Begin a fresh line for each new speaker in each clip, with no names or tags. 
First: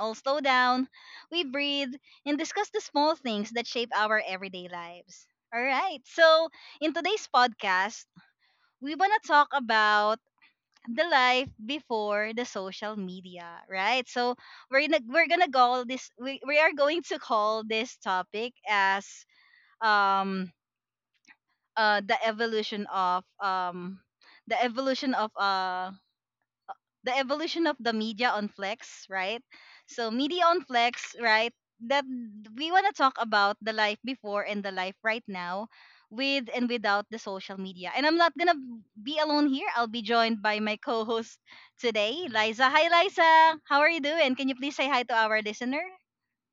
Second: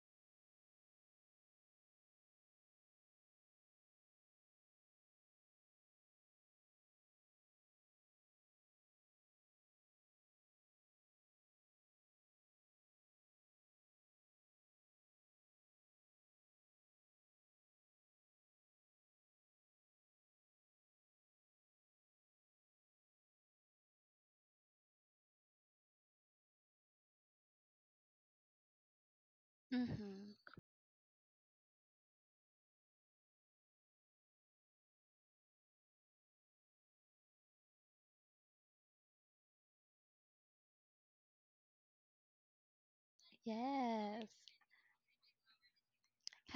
all slow down, we breathe, and discuss the small things that shape our everyday lives. All right, so in today's podcast, we want to talk about the life before the social media, right? So we're gonna call this, we are going to call this topic as um the evolution of the evolution of the evolution of the media on flex, right? So media
Mm-hmm.
on flex, right? That we want to talk about the life before and the life right now with and without the social media, and I'm not gonna be alone here. I'll be joined by my co-host today, Liza. Hi Liza, how are you
Yes.
doing? Can you please say hi to our listener?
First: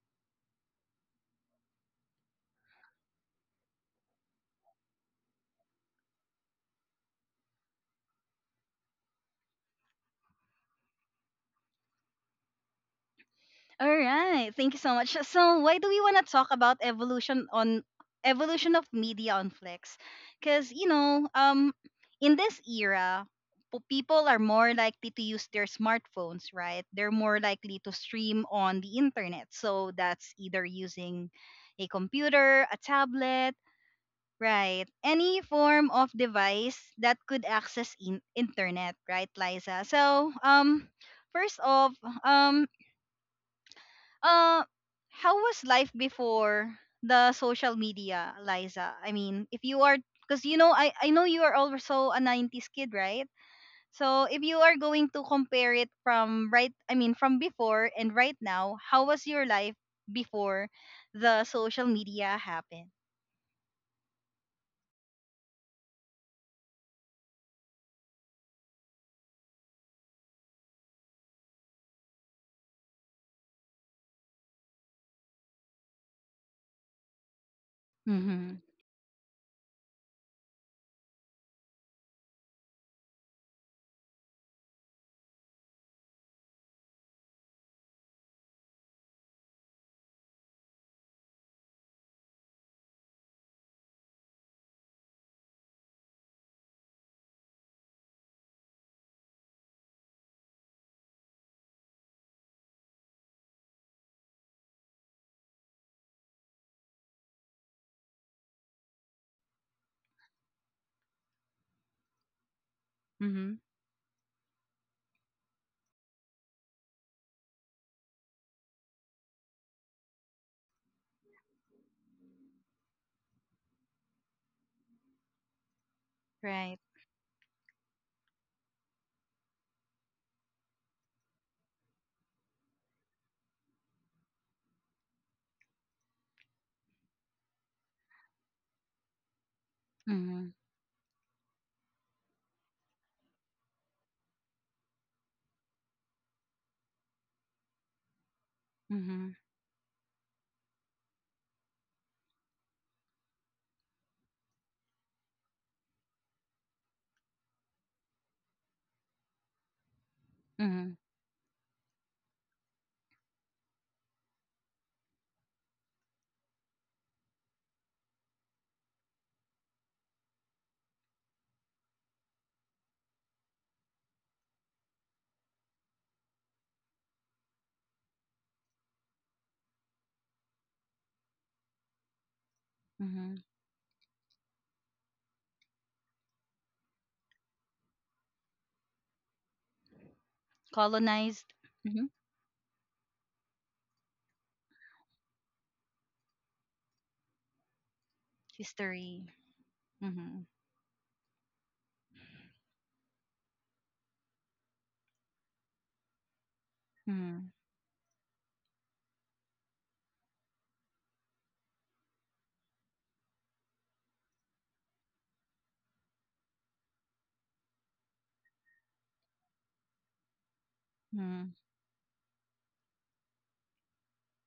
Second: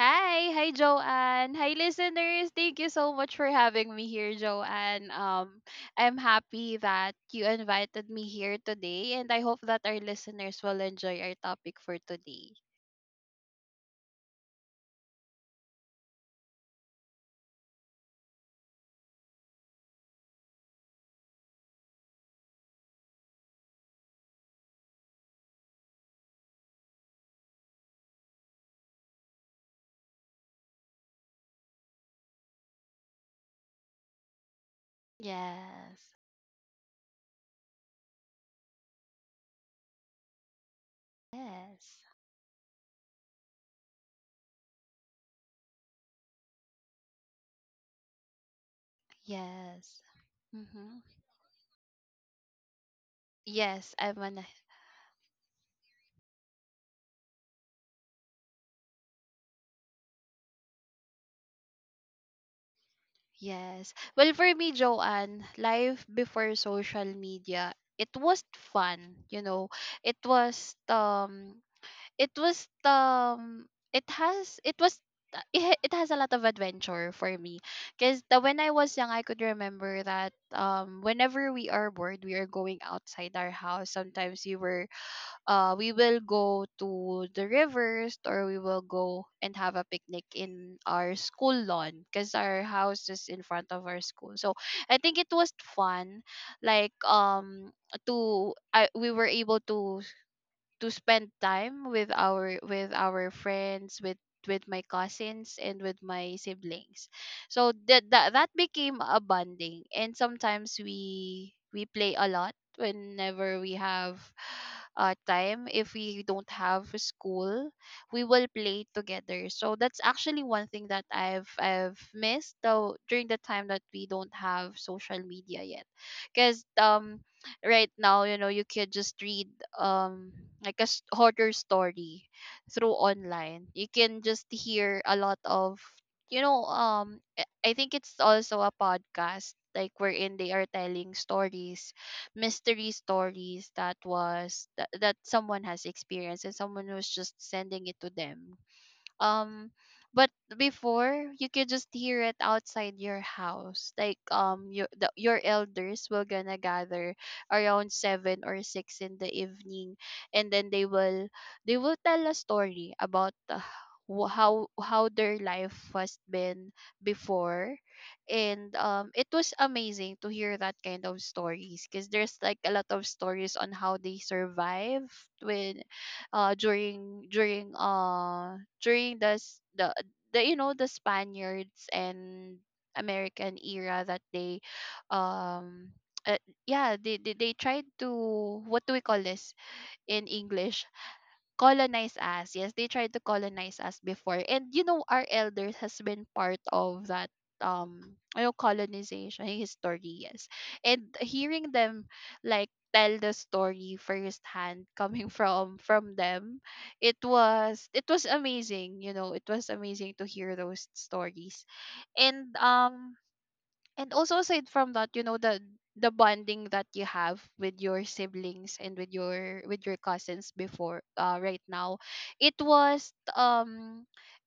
Hi Joanne. Hi listeners. Thank you so much for having me here, Joanne. I'm happy that you invited me here today, and I hope that our listeners will enjoy our topic for today.
All right. Thank you so much. So, why do we want to talk about evolution of media on Flex? Cuz, you know, in this era, people are more likely to use their smartphones, right? They're more likely to stream on the internet. So, that's either using a computer, a tablet, right? Any form of
Yes.
device that could access internet, right, Liza? So, first off,
Yes.
um uh, how was life before the social media, Liza? I mean, if you are,
Yes.
because you know, I
Mm-hmm.
I know you are also a '90s kid, right?
Yes, I'm
So if
an
you are going to compare it from right, I mean, from before and right now, how was your life before the social media happened?
yes. Well, for me, Joanne, life before social media, it was fun. You know, it was it was it has it was it has a lot of adventure for me, because
Mm-hmm.
when I was young, I could remember that whenever we are bored, we are going outside our house. Sometimes we were, we will go to the rivers, or we will go and have a picnic in our school lawn, because our house is in front of our school. So I think it was fun, like we were able to spend time with our friends, with my cousins, and with my siblings. So that became a bonding, and sometimes we play a lot
Mm-hmm.
whenever we have time. If we don't have school, we will play together. So that's actually one thing that I've missed, though, during the time that we don't have social media yet, because
Right.
right now, you could just read um like a horror story through online. You can just hear a lot of, I think, it's also a podcast like wherein
Mm-hmm.
they are telling stories mystery stories that someone has experienced and someone was just sending it to them.
Mm-hmm.
um but before, you could just hear it outside your house, like your your elders will gonna gather around 7 or 6 in the evening, and then they
Mm-hmm.
will they will tell a story about, how their life was been before. And it was amazing to hear that kind of stories, because there's like a lot of stories on how they survive, with during during during this the you know the Spaniards and
Mm-hmm.
American era that they, um uh, they tried to, what do we call this in English?
Colonized. Mm-hmm.
Colonize us. Yes, they tried to colonize us before. And you know, our elders has been part of that
History.
colonization history,
Mm-hmm.
yes. And hearing them like tell the story firsthand, coming from them, it
Mm-hmm.
was it was amazing, to hear those stories. And also, aside from that, you know, the bonding that you have with your siblings and with your cousins before, right now. It was um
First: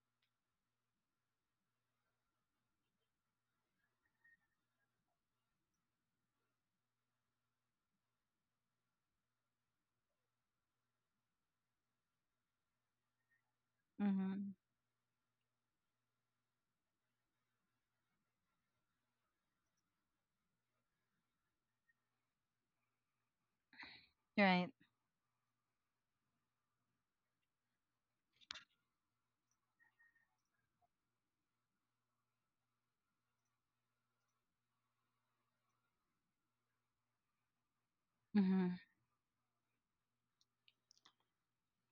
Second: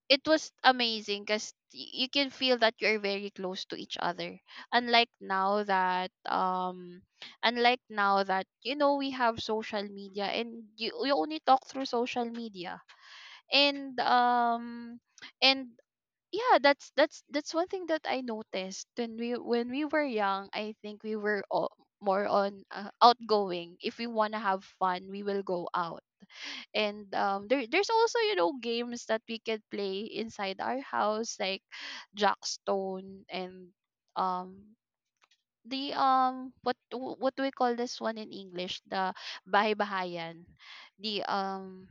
it was amazing because you can feel that you're very close to each other, unlike now that um unlike now that you know we have social media, and you only talk through social media. And
Mm-hmm.
and yeah that's one thing that I noticed. When we were young, I think we were all more on, outgoing. If we want to have
Right.
fun, we will go out. And there's also, you know, games that we can play inside our house, like jackstone, and um the what what do we call this one in English, the bahay bahayan, the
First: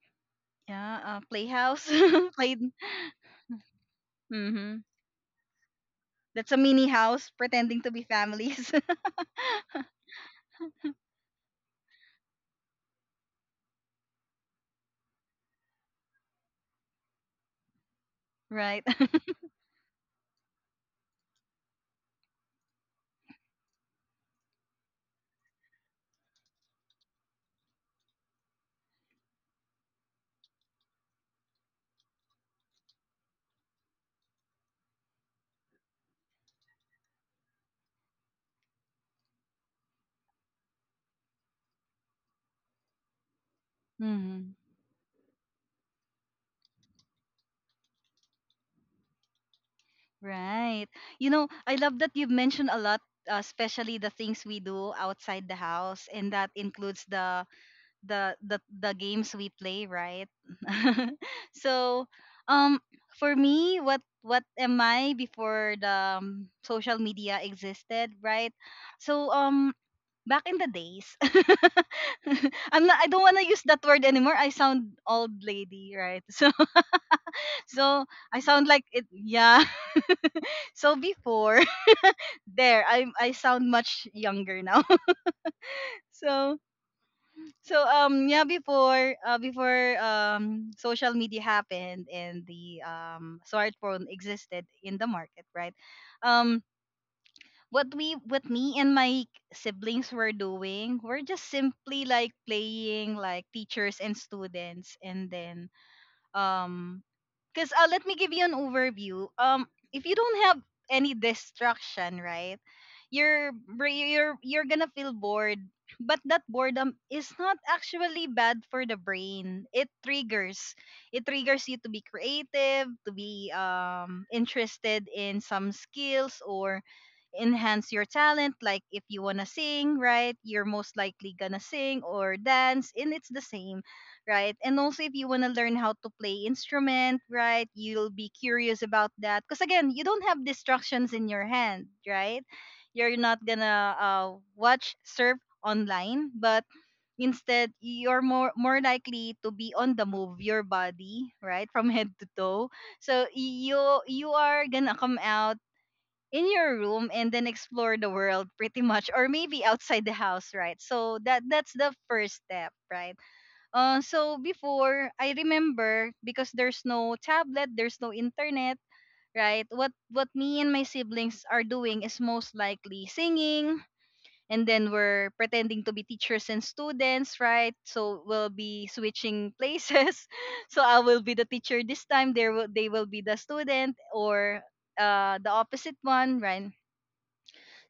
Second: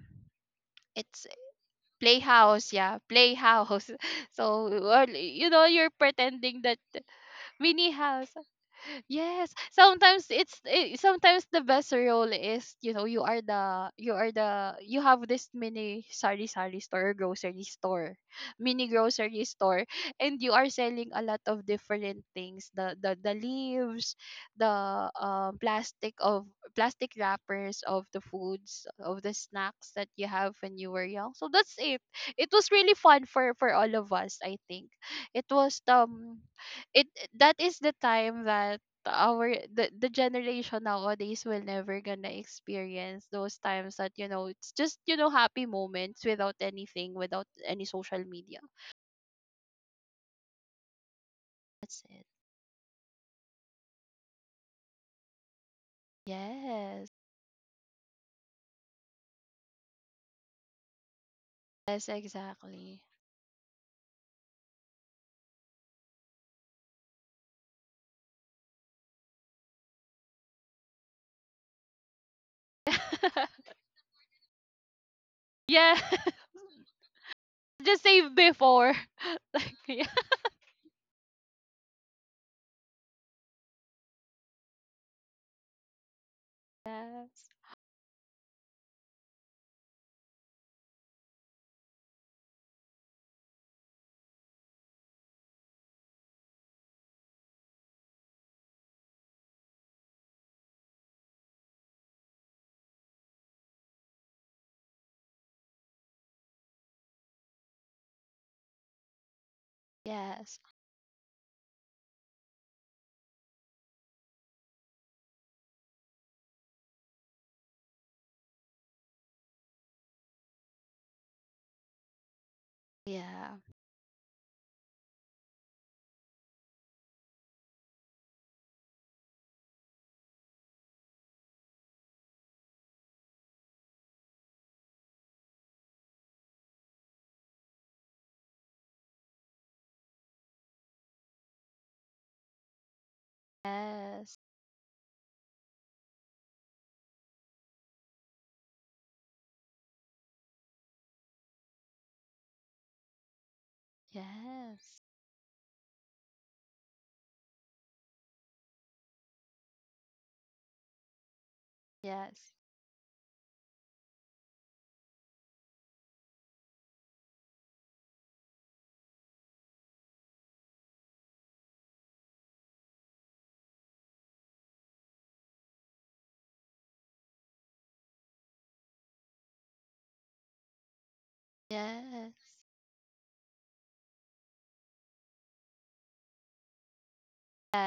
Yeah,
it's
playhouse. Played.
playhouse. Yeah, playhouse. So
Mm-hmm.
or, you're
That's a
pretending that,
mini house pretending
mini
to be
house.
families.
Yes, sometimes sometimes the best role is, you know you are the you are the you have this mini sari sari store, or grocery store,
Right.
mini grocery store, and you are selling a lot of different things, the the leaves, the plastic of plastic wrappers of the foods, of the snacks that you have when you were young. So that's it. It was really fun for all of us, I think. It was it that is the time that the generation nowadays will never gonna experience those times, that,
Hmm.
it's just, happy moments without anything, without any social media.
Right. You know, I love
That's
that
it.
you've mentioned a lot, especially the things we do outside the house, and that includes
Yes.
the the games we play, right? So,
Yes,
um,
exactly.
for me, what am I before the social media existed, right? So, back in the days, I'm not, I don't want to use that word anymore. I sound old lady,
Yeah.
right? So
Just
so
save
I sound like
before.
it, yeah. So before there I sound much younger now. So
Yes.
so yeah before before social media happened and the smartphone existed in the market, right? Um what we what me and my siblings were doing, we're just simply like playing like teachers and students, and then um because let me give you an overview. If you don't
Yes.
have any distraction, right, you're you're gonna feel bored. But that boredom is not actually bad for the brain. It triggers you to be creative, to be
Yeah.
interested in some skills or enhance your talent, like if you want to sing, right? You're most likely gonna sing or dance, and it's the same, right? And also if you want to learn how to play instrument, right? You'll be curious about that because again you don't have distractions in your hand, right? You're not gonna
Yes.
watch surf online, but instead you're more likely to be on the move your body, right? From head to toe, so you are gonna
Yes.
come out in your room and then explore the world pretty much, or maybe outside the house, right? So that that's the first
Yes.
step, right? So before I remember, because there's no tablet, there's no internet, right? What me and my siblings are doing is most likely singing, and then we're pretending to be teachers and students, right? So we'll be switching places. So I will be the teacher this time, there
Yes.
will they will be the student, or the opposite one, right?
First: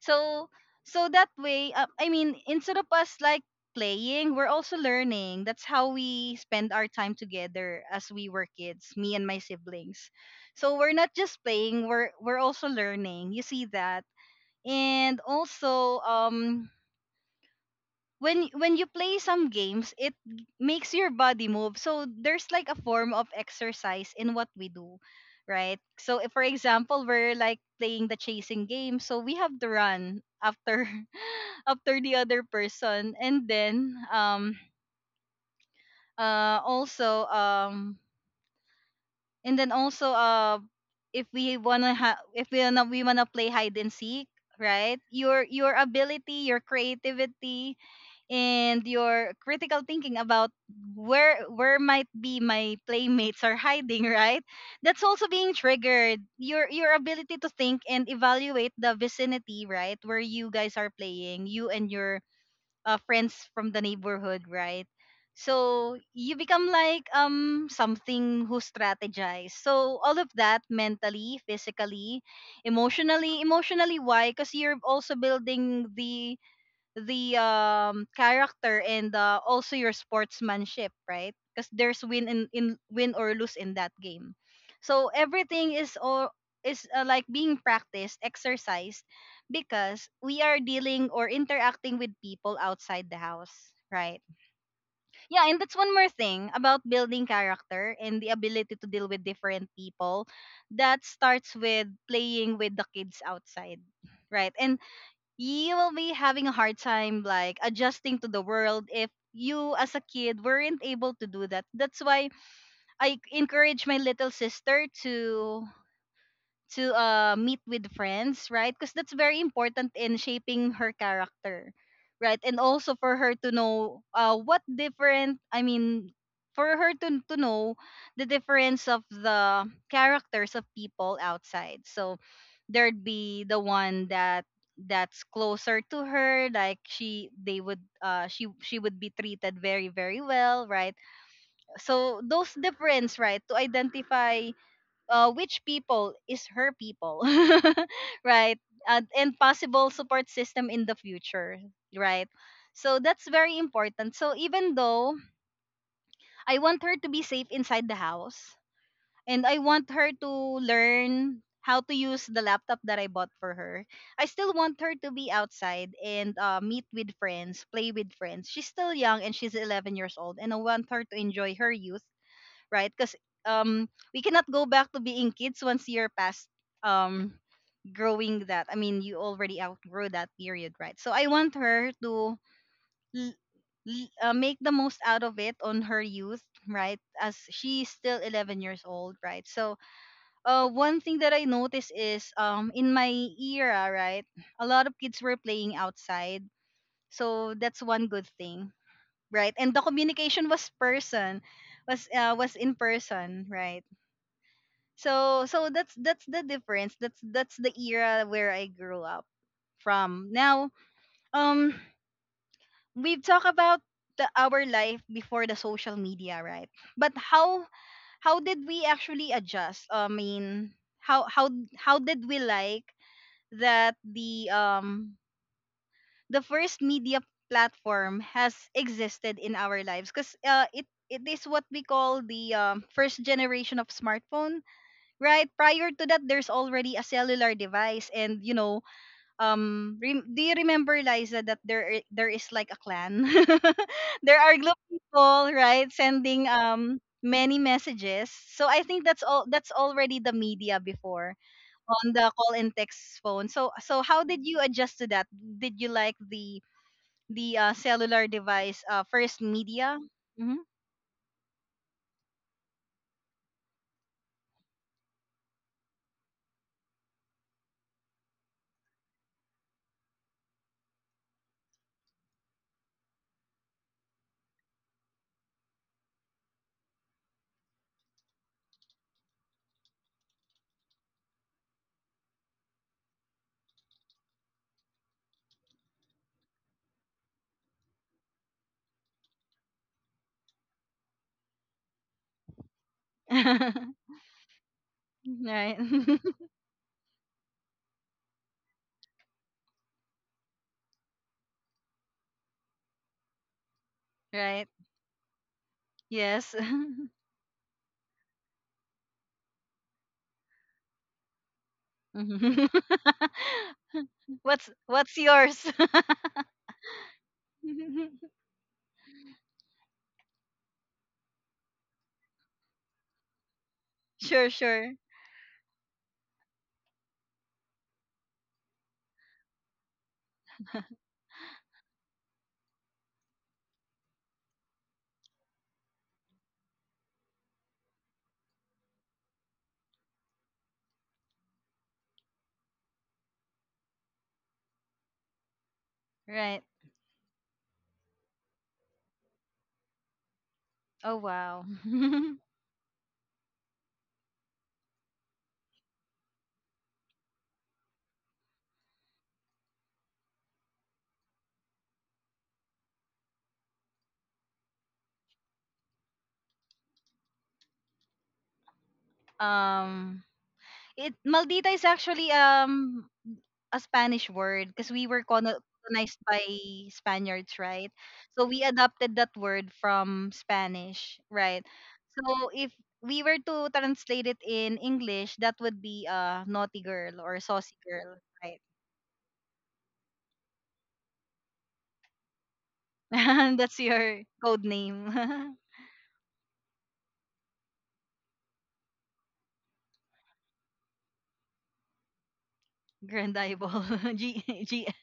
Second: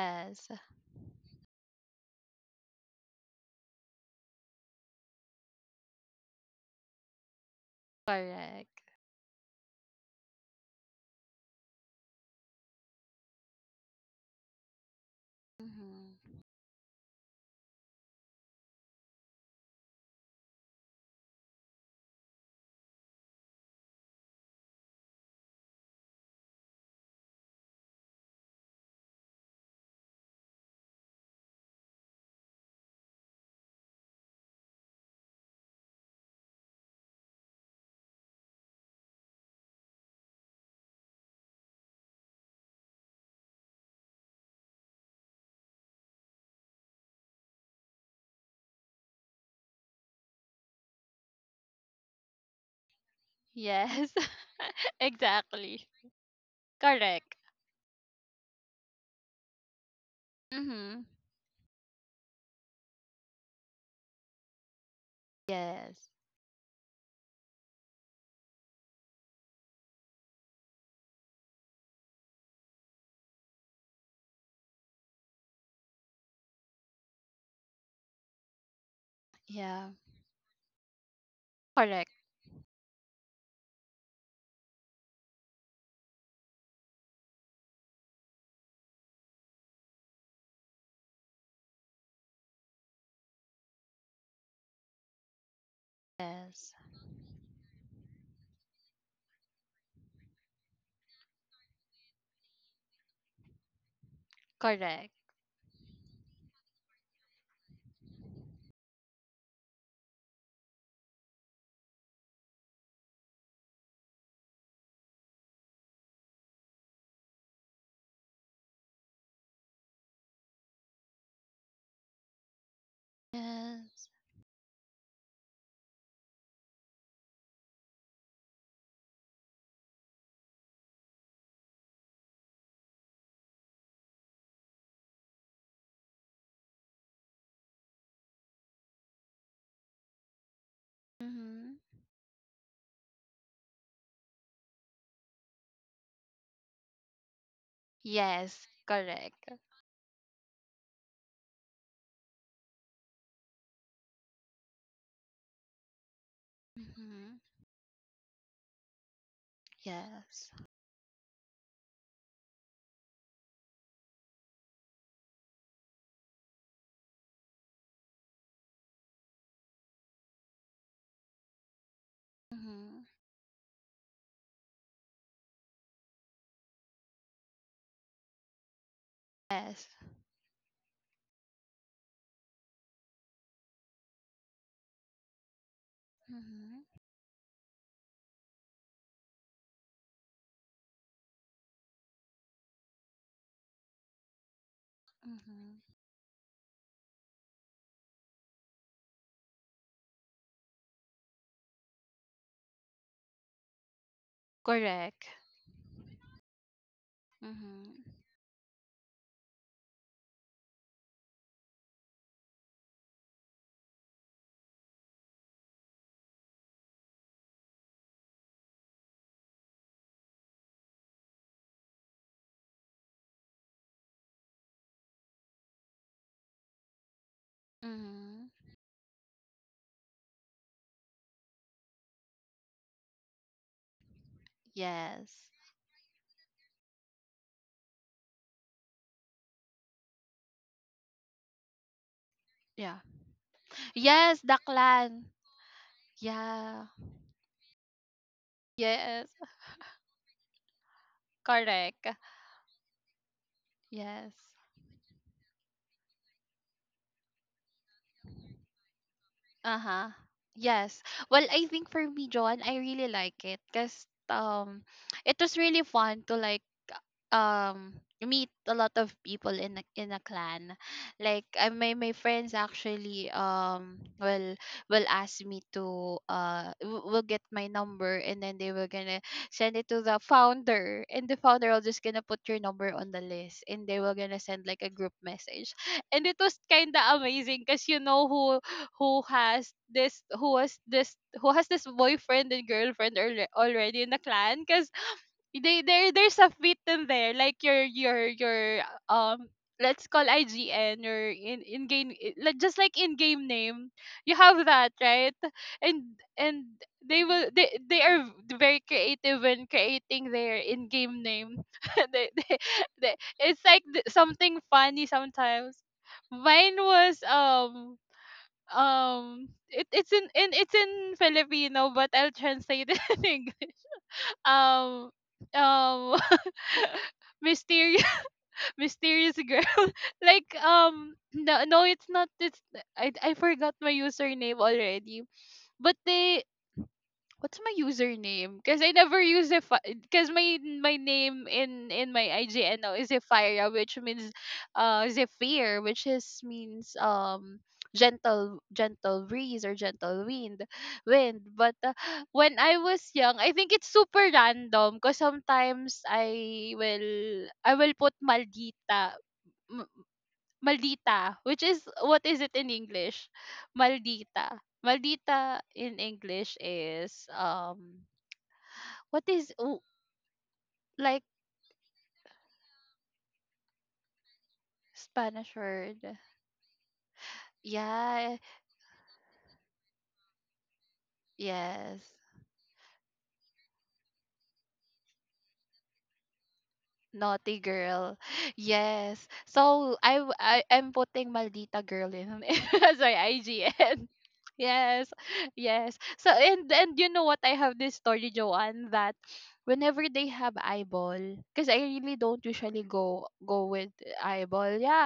So so that way, I mean instead of us like playing, we're also learning. That's how we spend our time together as we were
Correct.
kids, me and my siblings. So we're not just playing, we're also learning, you see that. And also
Hmm.
when you play some games, makes your body move. So there's like a form of exercise in what we do, right? So if, for example, we're like playing the chasing game, so we have to run after after the other person, and then also and then also if we wanna if we wanna play hide and seek, right? Your ability, your creativity and your critical thinking about where might be my playmates are hiding,
Yes.
right? That's also being
Exactly.
triggered, your
Correct.
ability to think and evaluate the vicinity, right? Where you guys are
Mhm.
playing, you and your friends from the neighborhood, right? So
Yes.
you become like something who strategize. So all of that, mentally, physically, emotionally. Why? Because you're also building the character and also
Yeah.
your sportsmanship, right? Because there's
Correct.
win in win or lose in that game. So everything is all is like being practiced, exercised, because we are dealing or interacting with people outside the house, right? Yeah, and that's one more thing
Yes.
about building character and the ability to deal with different people, that starts with playing with the kids outside, right? And
Correct.
you will be having a hard time like adjusting to the world if you as a kid weren't able to do that. That's why I encourage my little sister to to meet with friends, right? Because that's very important in shaping her character, right? And also for her to know
Yes.
what different, I mean, for her to know the difference of the characters of people outside. So there'd be the one that that's closer to her, like she they would she would be treated very very well, right?
Mhm.
So those difference, right, to identify which people is her people, right?
Yes.
And
Correct.
possible support system in the future, right? So that's very important. So even though I want her to be
Mhm.
safe inside the house and I want her to
Yes.
learn how to use the laptop that I bought for her, I still want her to be outside and meet with friends, play with friends. She's still young, and she's 11 years old, and I want her to enjoy her youth, right?
Mhm.
Because um, we cannot go back to being kids once you're past um growing that. I mean, you already
Yes.
outgrow that period, right? So I want her to l- make the most out of it on her youth,
Mhm.
right? As she's still 11 years old, right? So one thing that I noticed is in my era, right, a lot of kids were playing
Mhm.
outside. So that's one good thing, right? And the communication was person was in person, right?
Correct.
So so that's the difference. That's the
Mhm.
era where I grew up from. Now, um we've talked about our life before the social media, right? But how did we actually adjust? I mean, how how how did we like that the first media platform
Mhm.
has existed in our lives, because it it is what we call the first generation of smartphone,
Yes.
right? Prior to that there's already a cellular device, and you know, do you remember, Liza, that there there is like a
Yeah.
clan?
Yes,
There
the
are group
clan.
people, right, sending
Yeah.
many messages. So I think that's
Yes.
all, that's already the media before,
Correct.
on the call and text phone. So so how
Yes.
did you adjust to that? Did you like the the cellular device, first media?
Uh-huh.
Hmm.
Yes. Well, I think for me, John, I really like it, because um it was really fun to like um meet a lot of people in a clan, like I, my friends actually will ask me to w- will get my number, and then they were gonna send it to the founder, and the founder will just gonna put your number on the list, and they were gonna send like a group message. And it was kind of amazing, because you know who has this who has this who has this boyfriend and girlfriend already in the clan. Cause
Right.
they there there's a fit in there, like your um let's call IGN, or in game, like just like in game name. You have
Right.
that, right. and
Yes.
and they will they are very creative when creating their in game name. they, they,
Mhm.
they, it's like something funny
What's yours?
sometimes. Mine was it's in Filipino, but I'll translate it in
Sure, sure.
um um mysterious mysterious girl. Like, no, no, it's not. It's, I forgot my username already. But, they what's my username? Because I never use it. Because my name in my IGN now is Zephyra, which means Zephyr, which is
Right.
means, gentle, breeze or gentle wind
Oh
wind
wow.
but uh, when I was young, I think it's super random, because sometimes I will put maldita. M- Maldita, which is, what is it in English? Maldita in English is, what is, oh,
um it
like,
maldita is actually a Spanish word, because we were
Spanish word?
colonized by Spaniards, right?
Yeah,
So we adopted that word from Spanish, right?
yes.
So if we were to translate it in English, that would be naughty girl or
Naughty
saucy
girl.
girl, right?
Yes. So I am putting Maldita girl in, as my
That's
IGN.
your code
Yes.
name.
Yes. So, and you know what, I have this story, Joanne, that whenever they have eyeball, because I really don't usually go
Grand
go
eyeball.
with
G
eyeball.
G
Yeah.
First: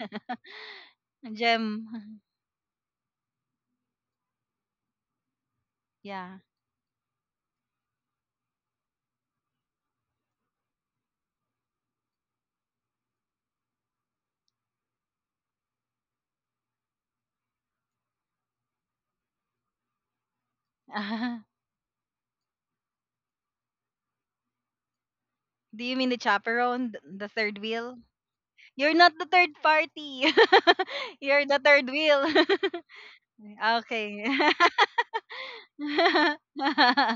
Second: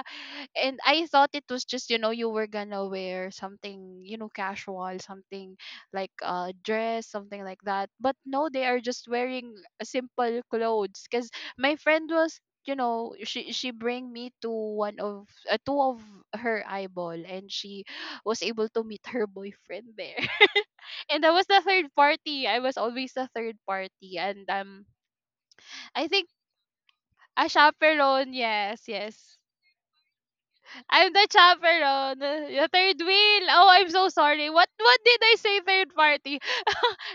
And I thought it was just,
Gem.
you were gonna wear something, casual, something like
Yeah.
a dress, something like that. But no, they are just wearing simple clothes, because my friend was you know she bring me to one of, two of her eyeball, and she was able to meet her boyfriend there. And I was the third party, I was always the third party. And
Do you
I
mean the
think,
chaperone, the
a
third wheel?
chaperone? Yes,
You're not the
yes,
third party.
I'm the
You're the third
chaperone,
wheel.
the third wheel. Oh, I'm so sorry,
Okay.
what did I say? Third party?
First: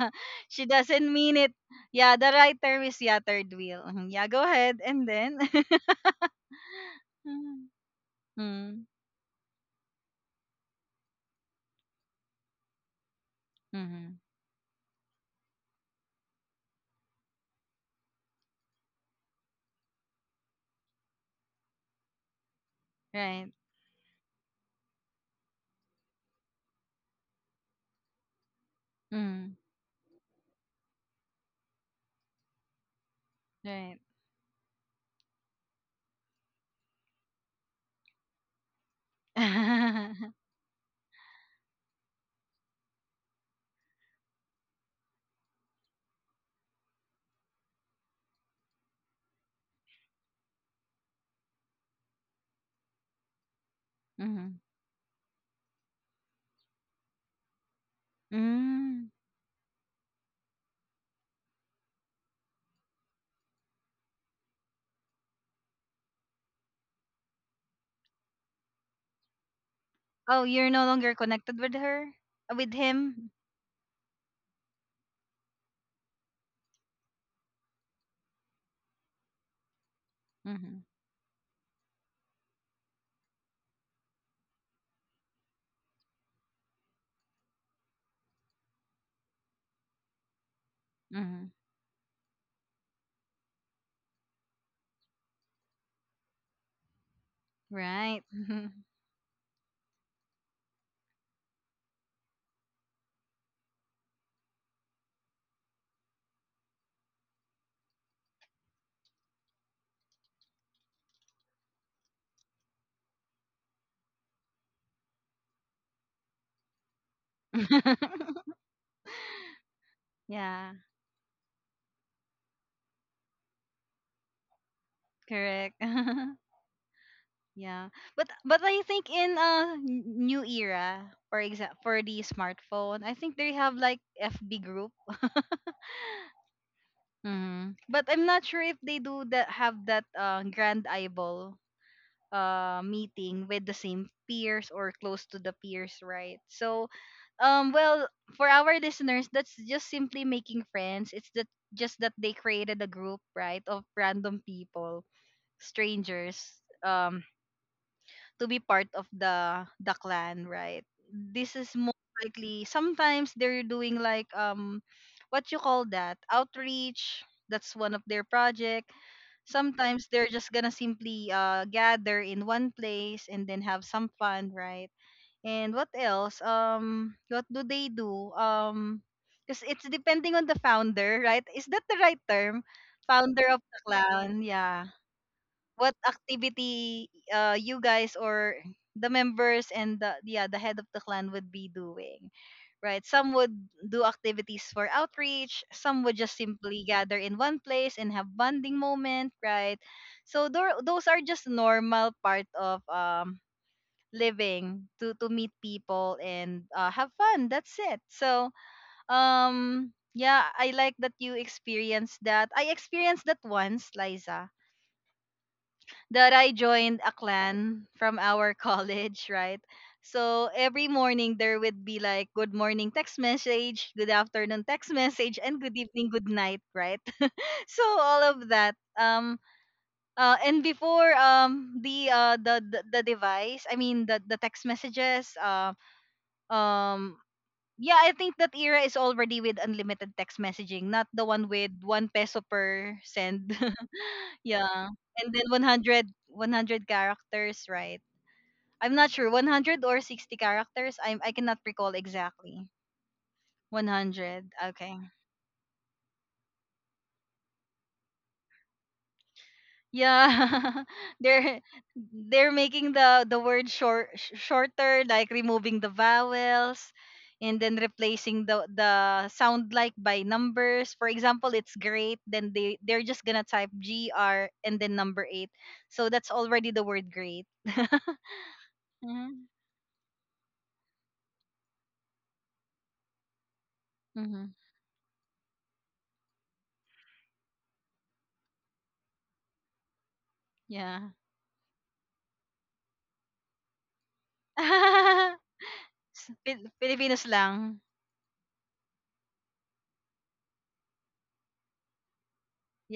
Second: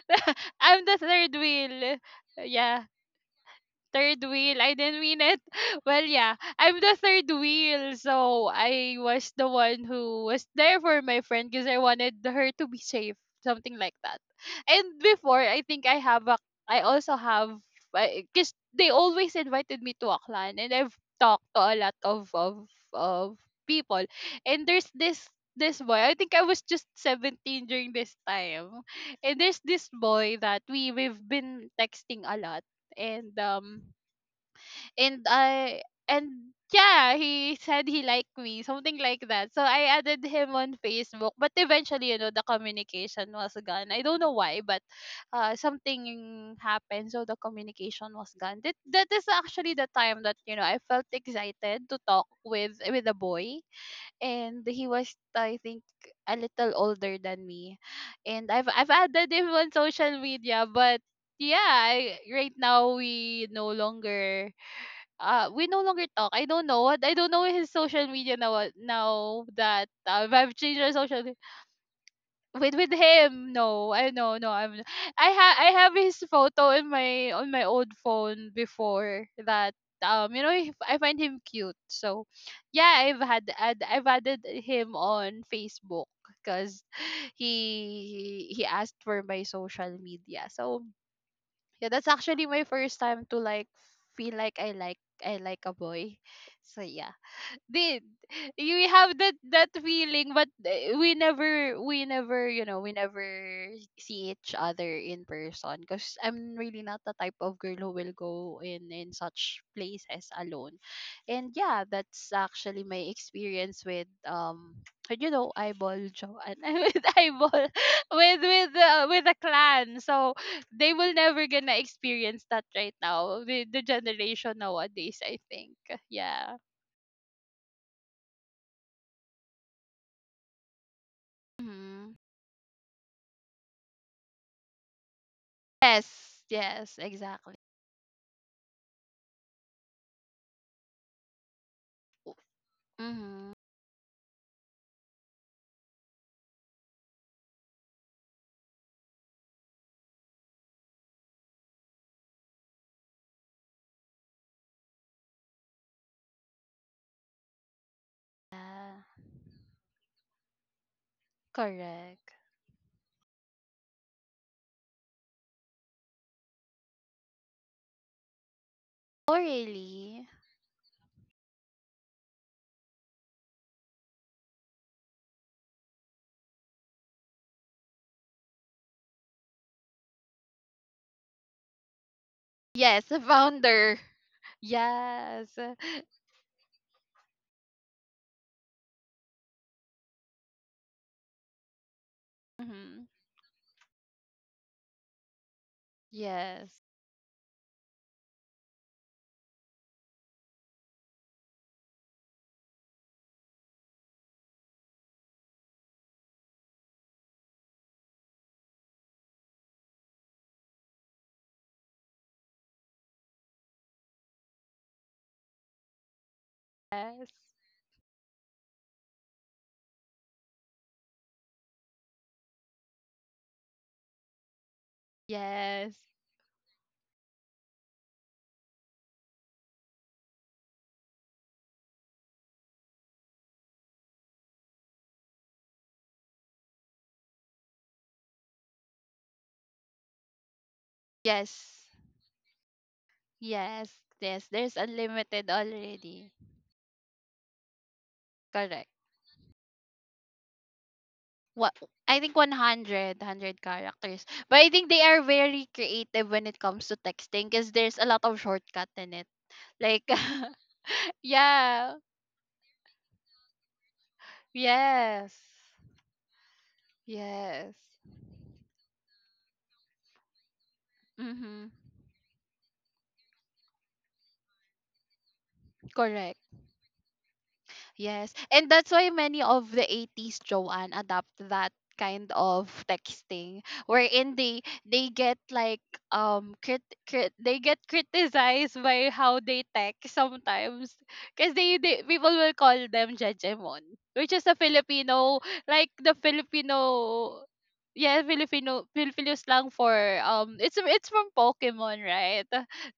She
I'm the
doesn't
third
mean it.
wheel,
Yeah, the right
yeah,
term is yeah, third wheel. Mhm.
third
Yeah, go
wheel. I
ahead
didn't
and
mean
then.
it. Well, yeah, I'm the third
Mm.
wheel. So
Mm.
I was the one who was there for my friend, because I wanted her to be safe, something like that.
Mhm.
And before, I think I also have, because they always invited me to Aklan, and I've talked to a lot of
Right.
people. And there's this boy, I think I was just 17 during this time. And
Mm.
there's this boy that we've been texting a lot, and um
Right.
and I and yeah, he said he liked me, something like that. So I added him on Facebook, but eventually, the communication was gone. I don't know why, but, something happened, so the communication was gone. That is actually the time that, I felt excited to talk with a boy,
Mhm.
and he was, I think, a little older than me. And I've
Mm.
added him on social media, but, yeah, right now, we no longer talk. I don't know what. I don't know his social media now. Now that,
Oh,
I've
you're
changed
no
our
longer
social —
connected with her, uh, with
With
him.
him, no, I no, no. I'm I ha I have his photo in my on my old phone before that.
Mm-hmm.
I find him cute. So, yeah, I've added him on Facebook, because he asked for my social media. So,
Mm-hmm.
yeah, that's actually my first time to like feel like I like a boy. So yeah, did
Right.
you have that feeling? But we never see each other in person, because I'm really not the type of girl who will go in such places alone. And yeah, that's actually my experience with and you know eyeball jo- and with eyeball with a clan. So
Yeah.
they will never gonna experience that right now, the generation nowadays, I think.
Correct.
Yeah.
Yeah. But I think in a new era, for example, for
Mhm.
the smartphone, I think they have like FB group.
Yes, exactly.
Mm-hmm. But I'm not sure if they do that have that grand eyeball meeting
Mm-hmm.
with the same peers or close to the peers, right? So um well for our listeners, that's just simply making friends. It's that just that they created a group, right, of random people, strangers, um to be part
Yeah,
of the clan, right? This is most
correct.
likely sometimes they're doing like what you call that, outreach. That's one of their project.
Oh,
Sometimes
really?
they're just gonna simply gather in one place and then have some fun, right? And what else, what do they do, because it's depending on the founder, right? Is that the right term?
Yes, the
Founder of the
founder.
clan. Yeah,
Yes.
what activity you guys or the members and the, yeah, the head of the clan would be doing,
Mm-hmm.
right? Some would do activities for outreach, some would just
Yes.
simply gather in one place and have bonding moment, right? So those are just normal part of living to meet people and, have fun, that's it. So yeah, I like that you experienced that. I experienced that once, Liza, that I joined a
Yes.
clan from our college, right? So every morning there would be like good morning text message, good afternoon text message, and good
Yes.
evening, good night, right? So all of that. And before the device, I mean the text messages, um yeah, I think that era is already with unlimited text messaging, not the one with
Yes.
1 peso per send.
Yes. Yes. There's
Yeah, and
unlimited
then one hundred
already.
one hundred characters, right?
Correct.
I'm not sure 100 or 60 characters. I cannot
What
recall
I think
exactly.
100 characters.
100.
But I think
Okay.
they are very creative when it comes to texting, because there's a lot of shortcut in it. Like,
Yeah. they're
yeah.
they're making the word short shorter, like
Yes.
removing the vowels and
Yes.
then replacing the sound like by numbers. For example,
Mm-hmm.
it's great, then they're just going to type gr and then number 8. So that's
Correct.
already the word great.
Yes. And that's why many
Mhm.
of the 80s Joanne adopt that kind of texting, wherein
Mhm.
they get like um crit, crit, they get criticized by how they text sometimes,
Yeah.
because they people will call them jejemon, which is a filipino, like the
Filipinos
filipino,
lang.
yeah, filipino, slang for um, it's from pokemon, right?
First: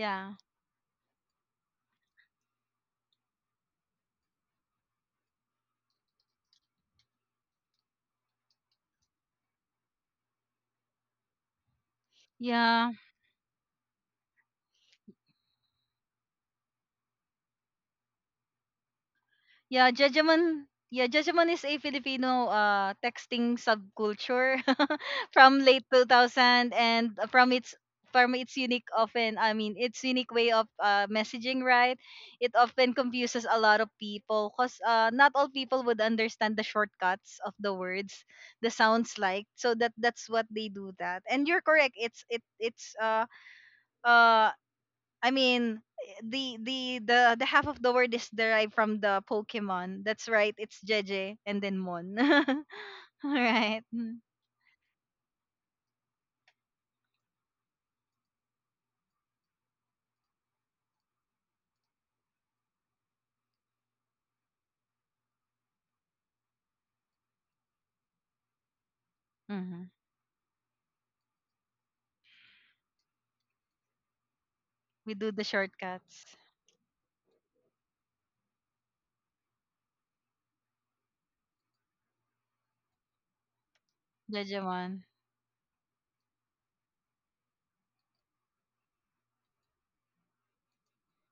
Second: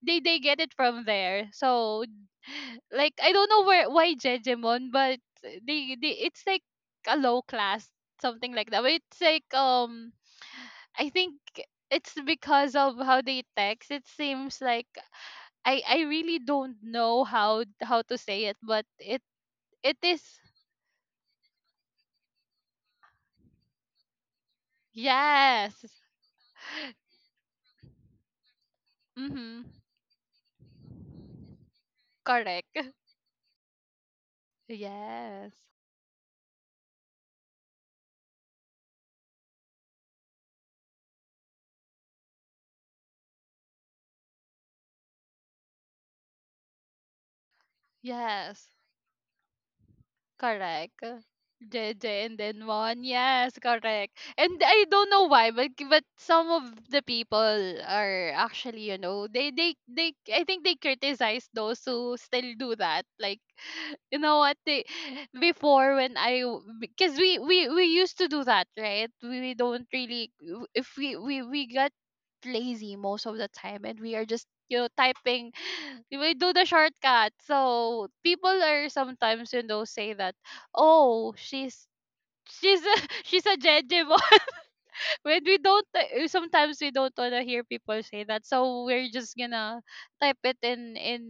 they they get it from there. So like I don't know where, why Jejemon, but they it's like a low class, something like that. But it's like, um, I think it's because
Yeah.
of how they text. It seems like I really don't know how to say it, but it
Yeah,
it is,
Judgment. Yeah, Judgment is a Filipino texting subculture from
yes.
late 2000, and from its unique often, I
Mhm.
mean, its unique way of, messaging, right? It
Correct.
often confuses a lot of people, cuz, not all
Yes.
people would understand the shortcuts of the words, the sounds like. So that's what they do that. And you're correct, it's uh I mean, the half of the word is
Yes.
derived from the Pokemon. That's right. It's
Correct.
Jeje and then
J
Mon.
J, and then one.
All
Yes,
right.
correct. And I don't know why, but some of the people are actually, you know, they I think they criticize those who still do that. Like, you know what they, before when I, because we used to do that, right? We
Mm-hmm.
don't really, if we got lazy most of the time, and we are just, you know,
We do the
typing. We
shortcuts.
do the shortcut. So people are sometimes, you know, say that, oh, she's a she's a Jeje,
Jejemon.
when we don't, sometimes we don't wanna hear people say that, so we're just gonna type it in in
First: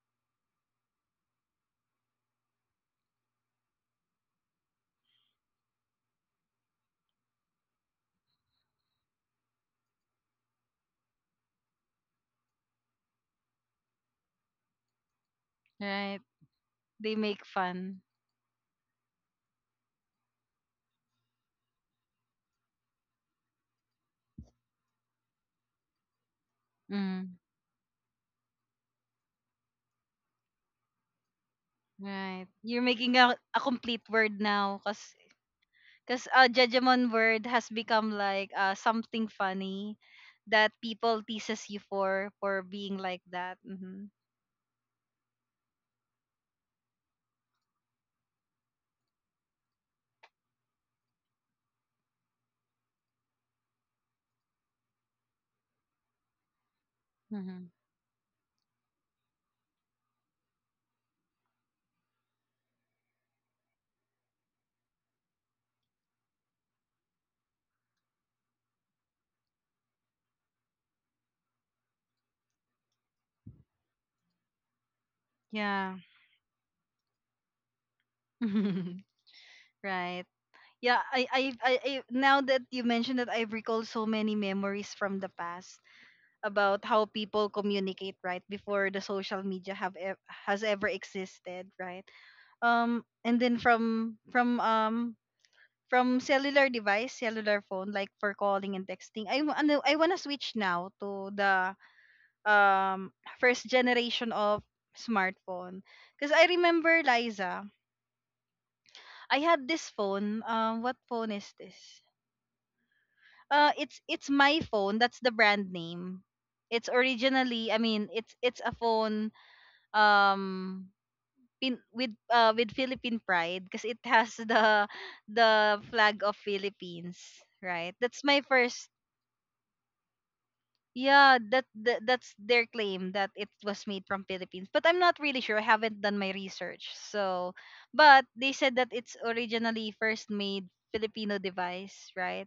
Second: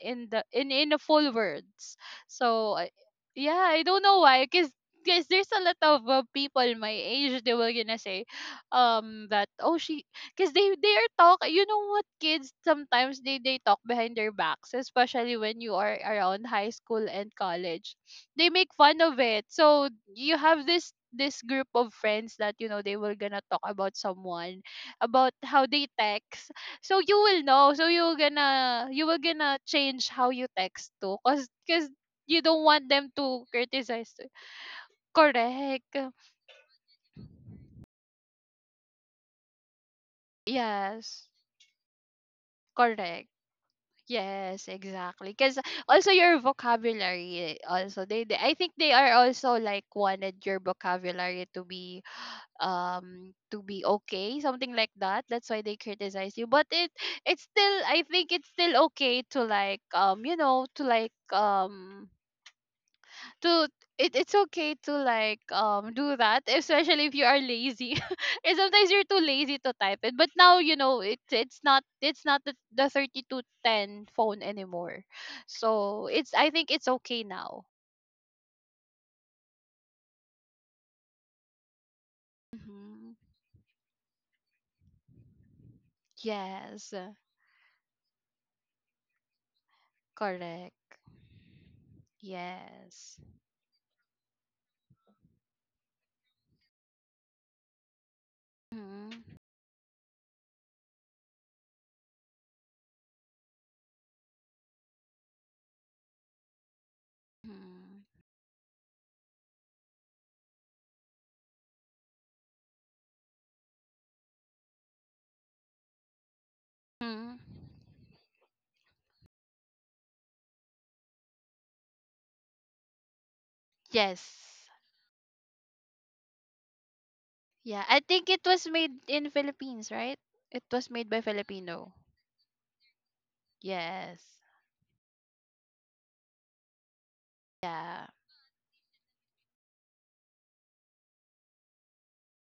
in the in in the full words. So I- yeah, I don't know why, cause. Because there's a lot of people my age, they were gonna say, that oh she, because they are talk. You know what, kids sometimes they talk behind their backs, especially when you are
Right.
around high school
They
and
make
college.
fun.
They make fun of it. So you have this group of friends that, you know, they were gonna talk about someone about how they text. So you
Mm,
will know, so you're gonna, you will gonna change how you text too, because you
right.
don't
You're
want them
making a,
to
a complete
criticize.
word now, cuz
Correct.
cuz Jejemon word has become like, something funny that people
Yes.
teases you for being like
Correct.
that. Hmm.
Yes, exactly. Because also your vocabulary, also I think they are also like wanted your vocabulary to be okay, something like that. That's why they criticize you. But it's
Mm-hmm.
still, I think it's still okay to like, you know, to like, to it, it's okay to like do that, especially if you are lazy and sometimes you're too lazy to type it. But now, you know, it's not the 3210 phone anymore.
Yeah.
So it's, I think it's okay now.
Right. Yeah, I, now that you
Hmm.
mentioned that, I've recalled so many memories from the past about
Yes.
how people communicate, right, before the social media have has ever
Correct.
existed, right?
Yes.
And then from cellular device, cellular phone, like for calling and texting.
Mm-hmm.
I wanna switch now to the um first generation of smartphone because I remember, Liza, I had this phone. What phone is this? It's my phone. That's the brand name. It's
Hmm.
originally, I mean, it's a phone, um with with Philippine pride because it has
Yes.
the flag of Philippines,
Yeah,
right?
I
That's
think it
my
was
first.
made in Philippines, right? It was made by
Yeah, that,
filipino.
that that's their claim that it was made
Yes.
from Philippines. But I'm not really sure. I haven't done my research. So,
Yeah.
but they said that it's originally first made Filipino device, right?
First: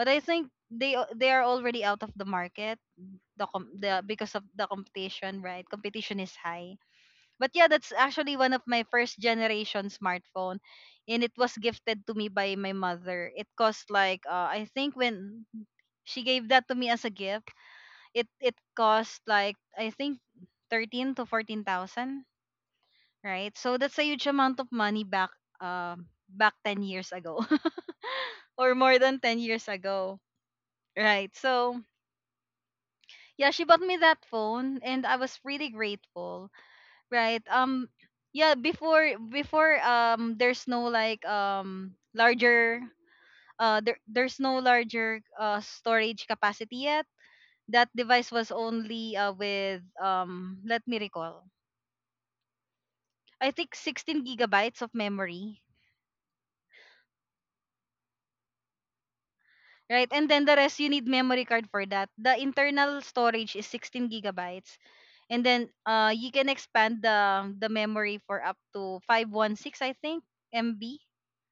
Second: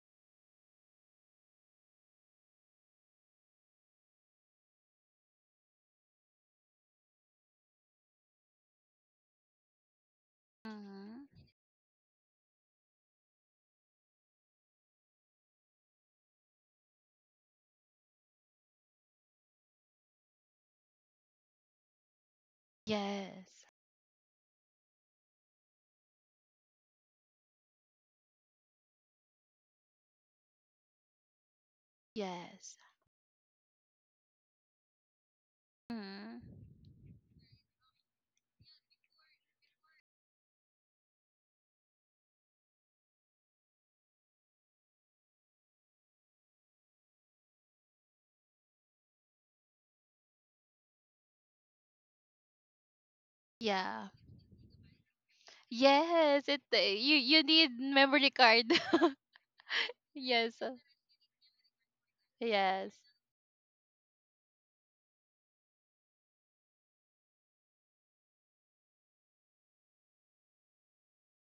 But I think they they are already out of the market, the com- the because of the competition, right? Competition is high. But yeah, that's actually one of my first generation smartphone, and
Mhm.
it was gifted to me by my mother. It cost like, I think when she gave that to me as a gift, it cost like I think 13 to 14,000, right?
Yes.
So that's a huge amount of money back back 10 years ago, or more than 10 years ago. Right. So
Yes.
yeah, she bought me that phone and I was really
Mm.
grateful, right? Yeah, before there's no like larger there's no larger storage capacity yet. That device was only with, let me recall, I think
Yeah.
16 gigabytes of memory.
Yes, it you you need memory card.
Right? And then the
Yes.
rest you need memory card for that. The
Yes.
internal storage is 16 gigabytes. And then you can expand the memory for up to 516, I think, MB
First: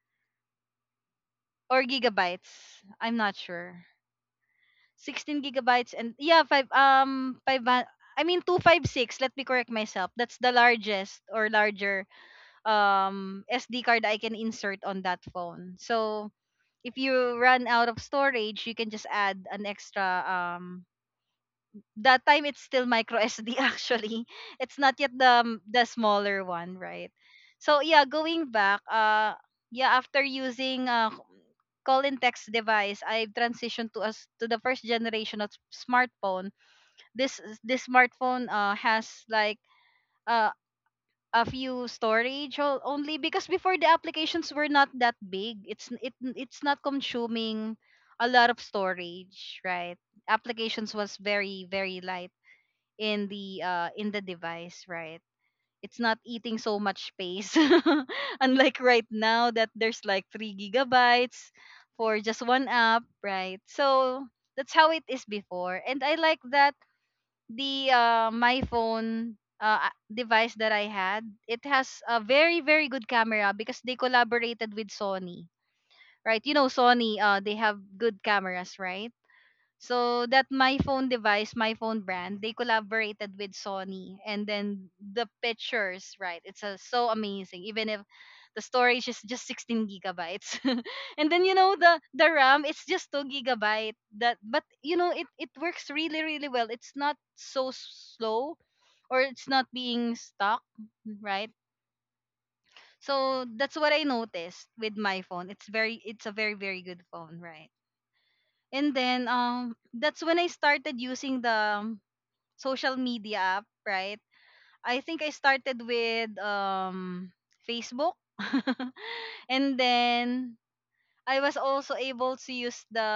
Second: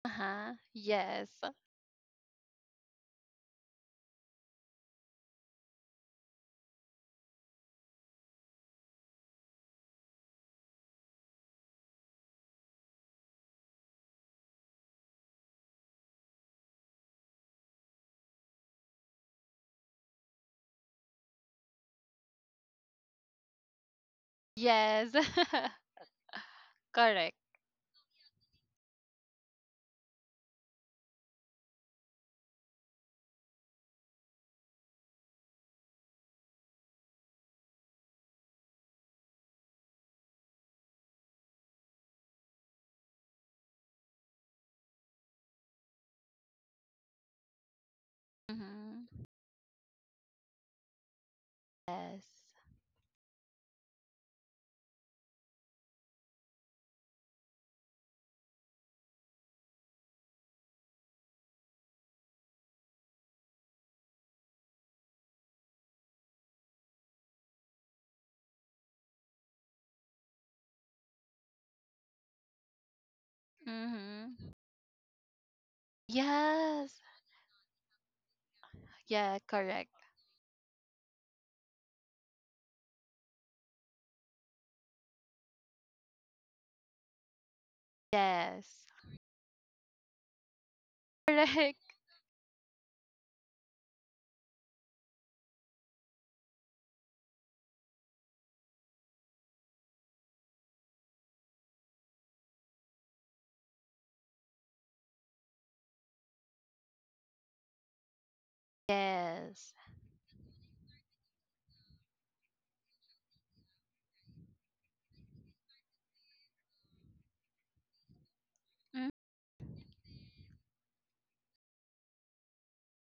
Uh-huh. Yes.
or gigabytes. I'm not sure. 16 gigabytes, and yeah, 5, 5 I mean 256, let me correct myself. That's the largest or larger, SD card I can insert on that phone. So if you run out of storage, you can just add an extra. That time it's still micro SD actually. It's not yet
Yes.
the smaller one, right?
Correct.
So yeah, going back, yeah, after using call and text device, I transitioned to the first generation of smartphone. This this smartphone has like uh a few storage only because before the applications were not that big. It's n- it it's not consuming a lot of
Mhm.
storage, right? Applications was very very
Yes.
light in the device, right? It's not eating so much space. Unlike right now that there's like 3 gigabytes for just one app, right? So that's how it is before. And I like that the my phone, device that I had, it has a very very good camera because they
Mhm.
collaborated with Sony, right? You know
Yes.
Sony, they have good cameras, right?
Yeah, correct.
So that my phone device, my phone brand, they collaborated with Sony, and then the pictures, right? It's so amazing, even if the
Yes.
storage is just 16 gigabytes, and then you know
Correct.
the RAM, it's just 2 gigabyte. That, but you know it works really really well. It's not so slow, or it's not being stuck, right? So that's what I noticed with my phone. It's very it's a very very good phone, right? And then
Yes.
that's when I started using the, social media app, right? I think I started with Facebook.
Mm.
And then I was also able to use the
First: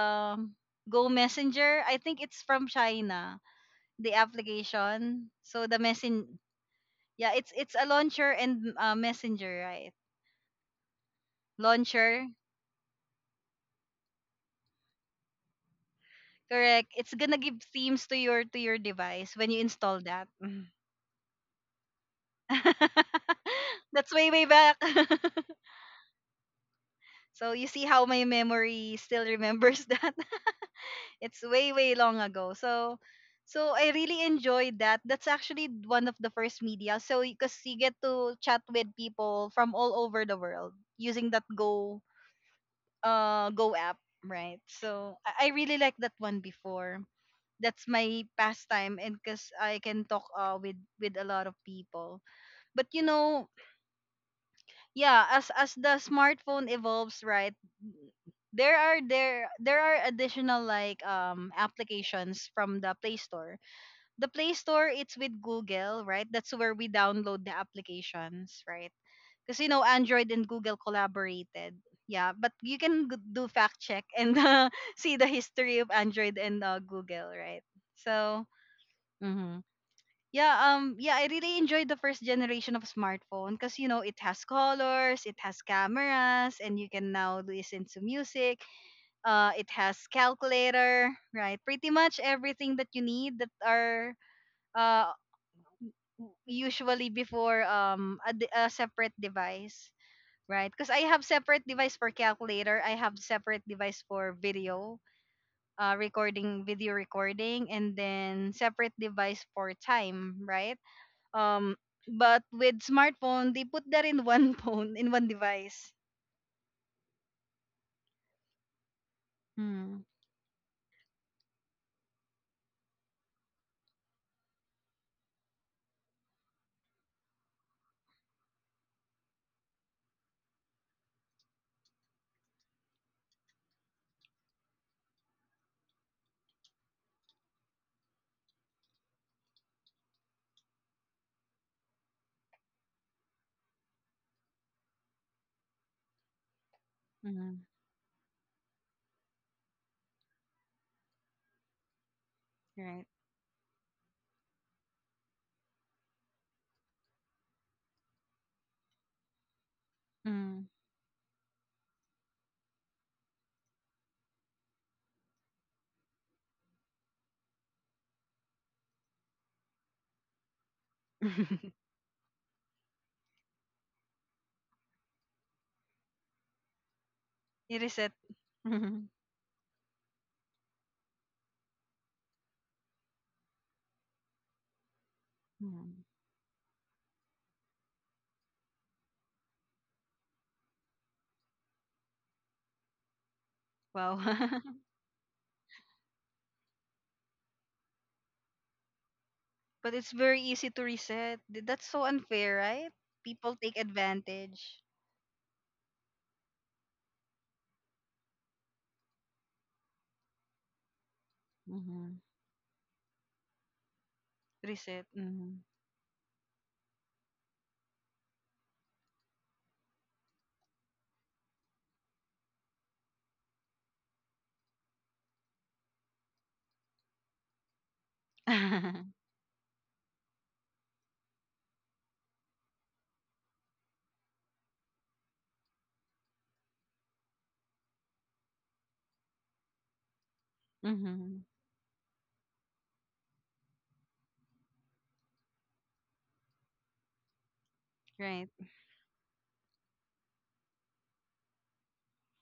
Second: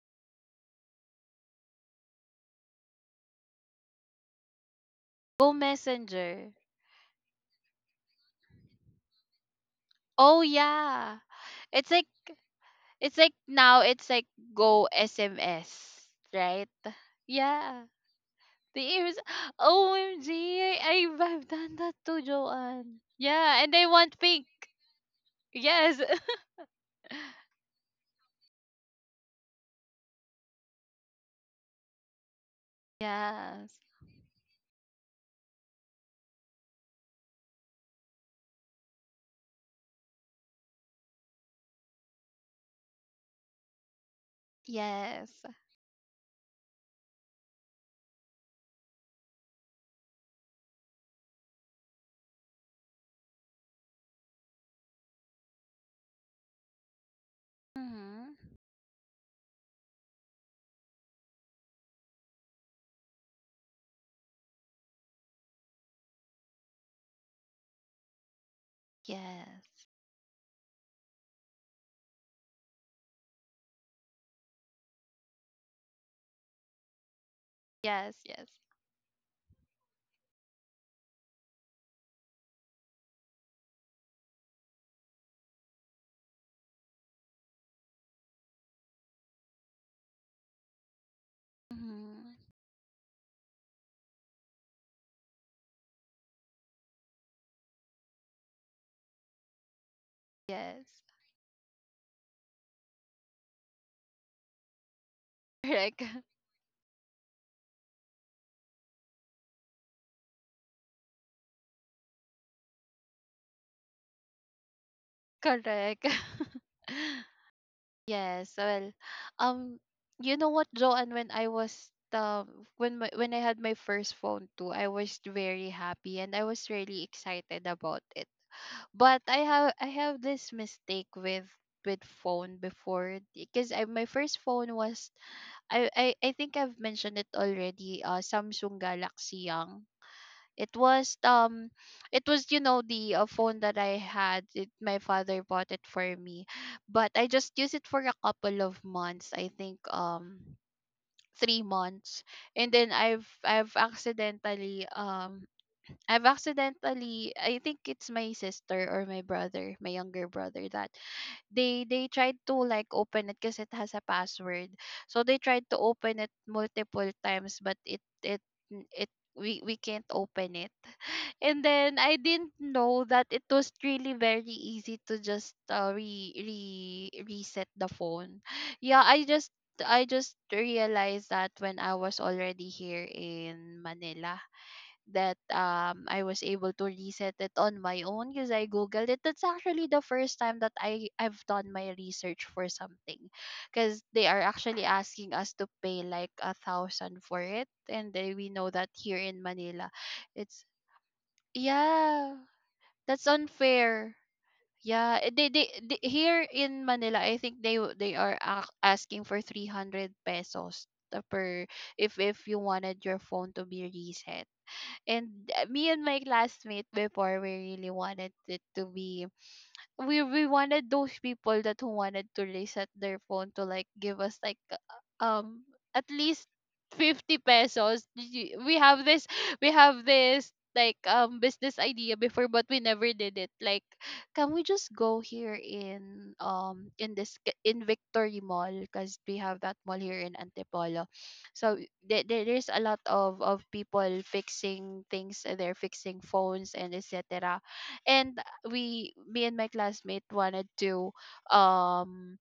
Go Messenger. I think it's from China, the application.
Go
So the messen
Messenger.
yeah, it's a launcher and, messenger, right?
Oh yeah. It's like
Launcher.
it's like now it's like Go SMS, right?
Correct. It's gonna give
Yeah.
themes to your
The ears.
device when you
O
install
M,
that.
have I've done that to Joanne. Yeah, and I
That's
want
way, way
pink.
back.
Yes.
So you see how my memory still remembers that. It's way, way long ago. So
Yes.
I really enjoyed that. That's actually one of the first media. So because you get to chat with people from all over the world using that Go app, right? So
Yes.
I really like that one before. That's my pastime, and because I can talk, with a lot of people. But, yeah, as the smartphone evolves, right,
Mm-hmm.
there are there are additional like applications from the play store. The play store, it's with Google, right? That's where we download the applications, right? Because
Yes.
Android and Google collaborated. Yeah, but you can do fact check, and see the history of Android and, Google, right?
Yes.
So,
Yes.
mhm. Yeah, yeah, I really enjoyed the first generation of smartphone because it has colors, it has cameras, and you can now listen to music. It has calculator, right? Pretty much
Mm-hmm.
everything that you need that are, uh usually before, a separate device, right? Because
Yes.
I have separate device for calculator, I have separate device for video.
Correct.
Recording video recording, and then separate device for time, right, um, but with smartphone, they put that in one phone, in one device.
Correct. Yes. Well, um,
Mm.
you know what, Joanne? When I was when my, when I had my first phone too, I was very happy and I was really excited about it. But I have this mistake with phone before, because I, my first phone was, I think I've mentioned it already, uh, Samsung Galaxy Young. It was um, it was, you know, the phone that I had it, my father bought it for me, but I just
Mm.
used it for a couple of months, I think, um, 3 months. And then
Right?
I've accidentally I've accidentally, I think it's my sister or my brother, my younger brother,
Mm.
that they tried to like open it because it has a password. So they tried to open it multiple times, but it we can't open it. And then I didn't know that it was really very easy to just re re reset
You
the
reset.
phone. Yeah,
Mm.
I just realized that when I was already here in Manila, that
Mm.
um, I was able to reset it on my own because I googled it. That's actually the first time that I've done my research for something, because
Wow.
they are actually asking us to pay like a thousand for it. And then we know that here in Manila,
But it's very
it's,
easy to reset. That's so
yeah,
unfair, right?
that's
People take
unfair.
advantage.
Yeah, eh, they here in Manila, I think they are ac- asking for 300 pesos the per,
Mm.
if you wanted your phone to be reset.
Reset.
And
Mm.
me and my classmate before, we really wanted it to be, we wanted those people that who wanted to reset their phone to like give us like um at least 50 pesos. Y-
Mm.
we have this like business idea before, but we never did it. Like, can we just go here in um, in this k- in Victory Mall, because we have that mall here in Antipolo. So there's a lot of people fixing things, they're fixing phones and etc. And
Right.
we me and my classmate wanted to um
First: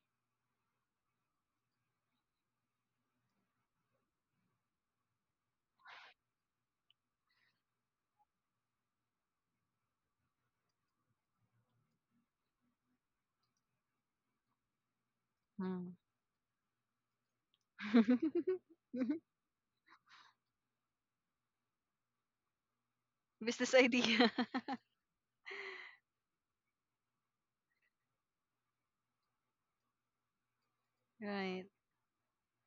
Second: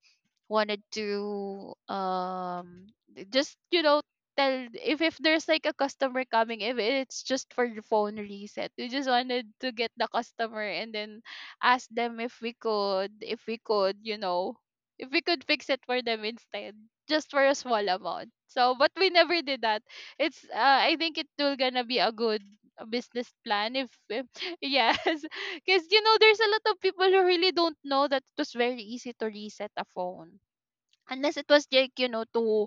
wanted to um just, you know, tell if there's like a customer coming, if it's just for the phone reset, we just wanted to get the customer and then ask them if we could, if we could, you know, if we could fix it
Mm.
for them instead, just for a small amount. So but we never did that. It's I think it will gonna be a good business
Business
plan, if,
idea.
yes. Because, you know, there's a lot of people who really don't know that it was very easy to reset a phone, unless it was
Right.
like, you know, too,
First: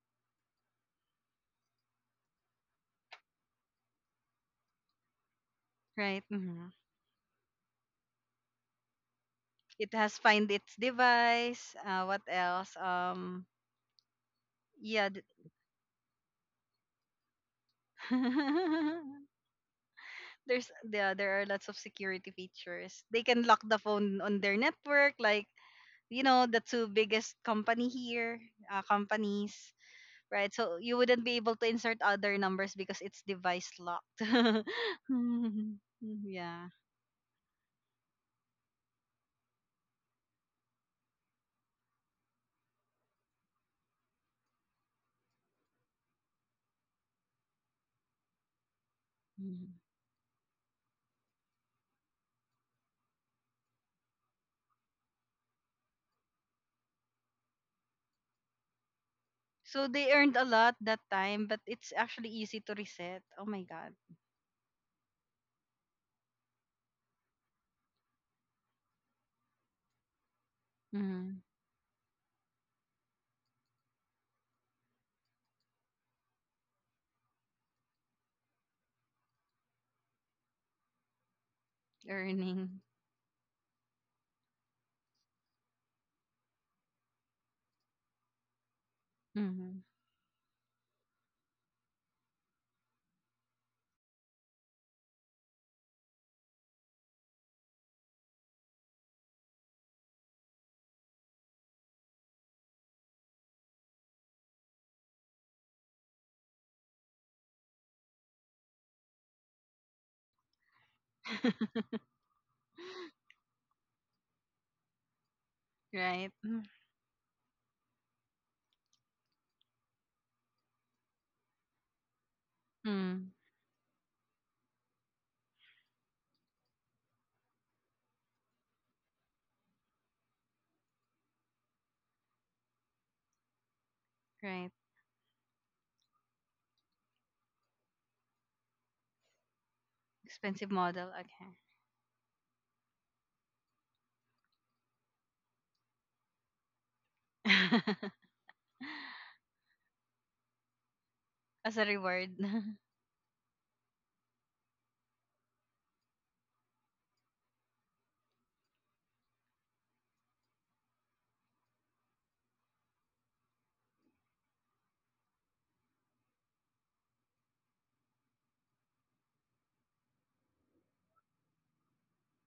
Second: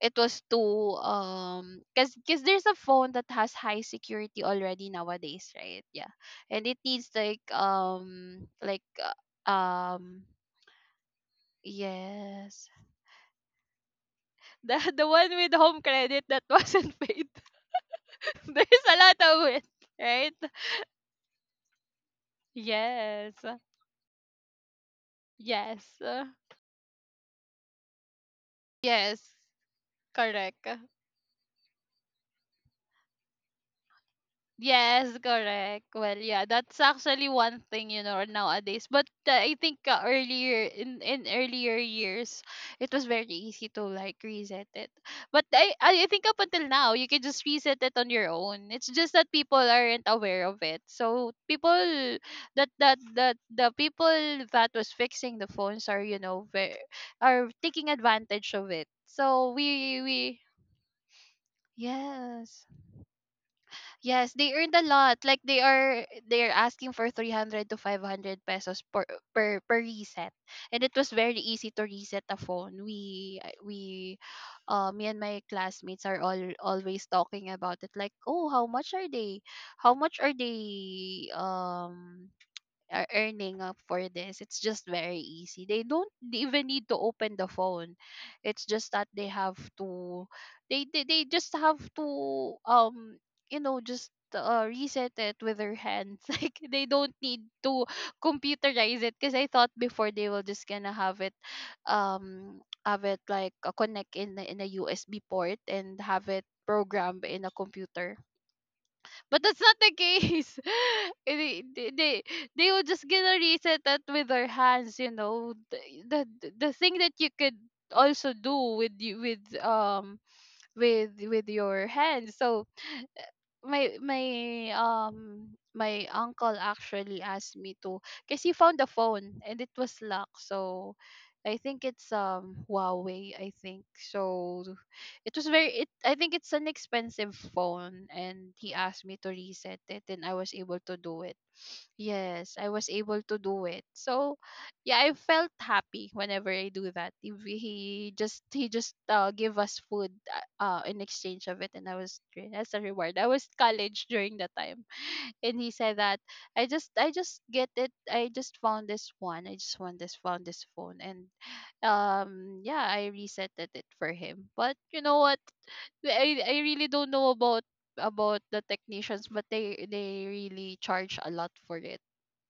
it was too um, because there's a phone that has high security already nowadays, right? Yeah.
Right.
And
Mm.
it needs like uh,
It has
um
find its device. What
yes,
else?
the the
Yeah.
one with home credit that wasn't paid. There's a lot of it, right?
There's yeah, there are lots of security features. They
Yes.
can lock the phone on their network, like,
Yes.
the two biggest company here,
Yes,
companies, right?
correct.
So you wouldn't be able to insert other numbers because it's device locked.
Yes, correct. Well, yeah,
Yeah.
that's actually one thing, you know, nowadays. But I think earlier, in earlier years, it was very easy to like reset it. But I think up until now, you can just reset it on your own. It's just that people
Mhm.
aren't aware of it. So people that that that the people that was fixing the phones are, you know, very, are taking advantage of it. So
So they earned
we
a lot that time, but it's actually easy
yes.
to reset. Oh my god.
Yes, they earned a lot. Like they are asking for 300 to 500 pesos per reset. And it was very
Mm,
easy to reset a phone. We I- we me and my classmates are all always talking about it, like, "Oh, how much are they? How much are they
earning.
are earning up for this. It's just very easy. They don't even need to open the phone. It's just that
Hmm.
they just have to, um, you know, just reset it with their hands. Like they don't need to computerize it, because I thought before, they will just gonna have it um like, connect in a USB port and have it programmed in a computer. But that's not the case. they, they, they they will just gonna reset it with their hands, you know.
Right. Mm-hmm.
The thing that you could also do with you with your hands. So
Mm,
my my um my uncle actually asked me to, because he found the phone and it was locked. So I think it's um, huawei, I think so.
right.
It was very it, I think it's an expensive phone, and he asked me to reset it, and I was
Expensive
able to
model.
do it. Yes, I was able to do it. So yeah, I felt happy whenever I do that. If
Okay.
He just, he just give us food in exchange of it.
As a
And I was
reward.
re- as a reward. I was college during that time, and he said that I just get it. I just found this one. I just want this found this phone. And yeah, I reset it for him. But you know what? I really don't know about the technicians, but they really charge a lot for it,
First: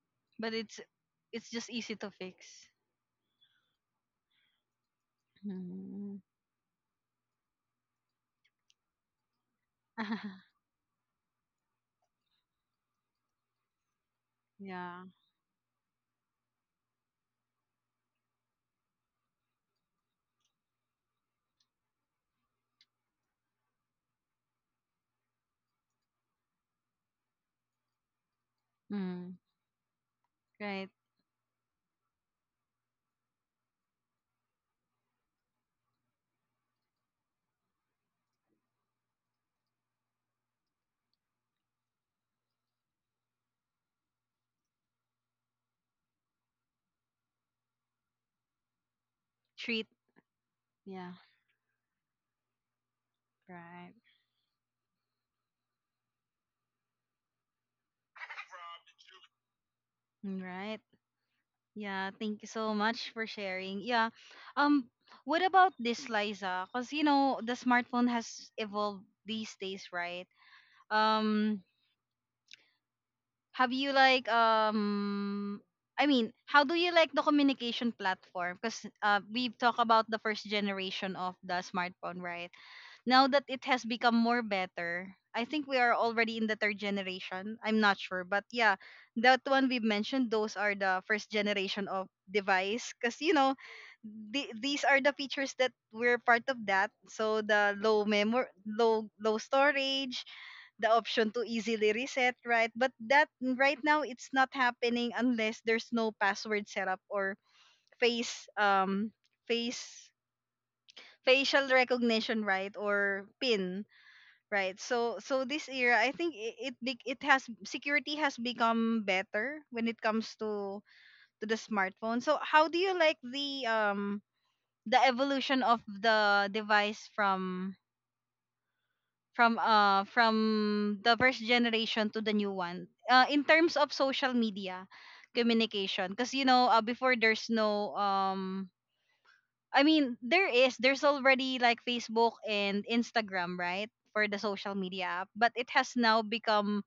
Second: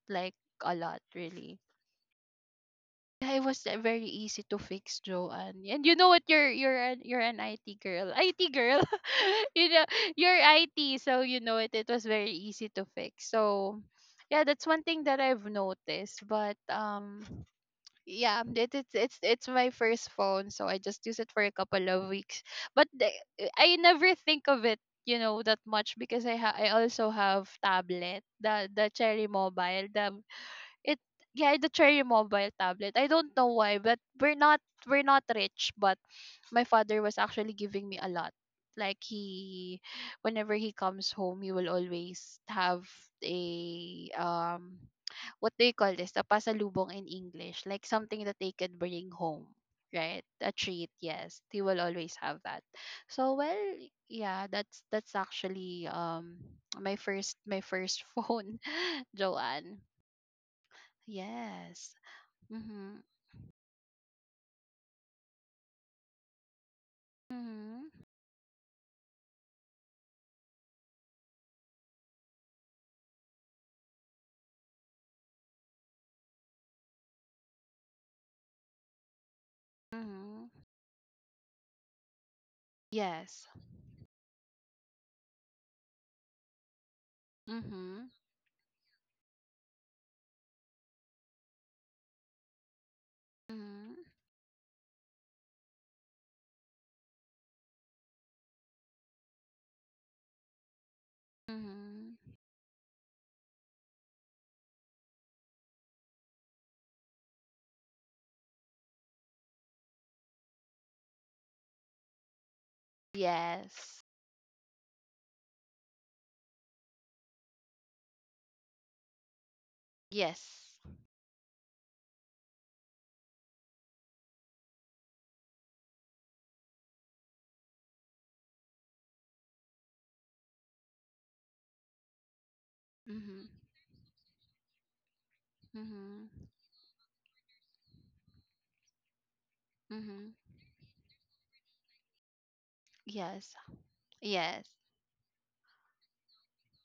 like
But
a
it's
lot
it's
really.
just easy to fix.
I was very easy to fix, Joanne. And you know
Mm.
what? You're an IT girl, IT girl. you know you're IT, so you know it. It was very easy to fix. So yeah, that's one thing
Yeah.
that I've noticed. But Yeah, it, it's my first phone, so I just use it for a couple of weeks. But the- I never think of it, that much because I also have tablet, the Cherry
Mm.
Mobile, the
Right.
it yeah, the Cherry Mobile tablet. I don't know why, but we're not rich, but my father was actually giving me a lot. Like he Whenever he comes home, he will always have a what do you call this? A pasalubong in English, like something that they could bring home,
Treat.
right? A treat,
Yeah.
yes. He will always have that. So well,
Right.
yeah, that's actually my first phone, Joanne.
Mm, right.
Yes.
Yeah. Thank you so
Mhm.
much for sharing. Yeah. Um. What about this, Liza? Cause you know the
Mhm.
smartphone has evolved these days, right? Um. Have you like How do you like the communication platform? Because we've talked about the first
Mhm.
generation of the smartphone, right? Now that
Yes.
it has become more better, I think we are already in the third generation. I'm not
Mhm.
sure, but yeah, that one we've mentioned. Those are the first generation of device, because you know,
Mhm.
these are the features that we're part of that. So the low memory, low storage, the option to easily
Mhm.
reset, right? But that right now it's not happening unless there's no password setup or face face facial recognition, right? Or pin,
Yes.
right? So this era, I think it has security has become better when it comes
Yes.
to the smartphone. So how do you like the evolution of the device from from the first generation to the new one in
Mhm.
terms of social media communication
Mhm.
because you know before there's no
Mhm.
there's already like Facebook and
Yes.
Instagram, right, for the
Yes.
social media app, but it has now become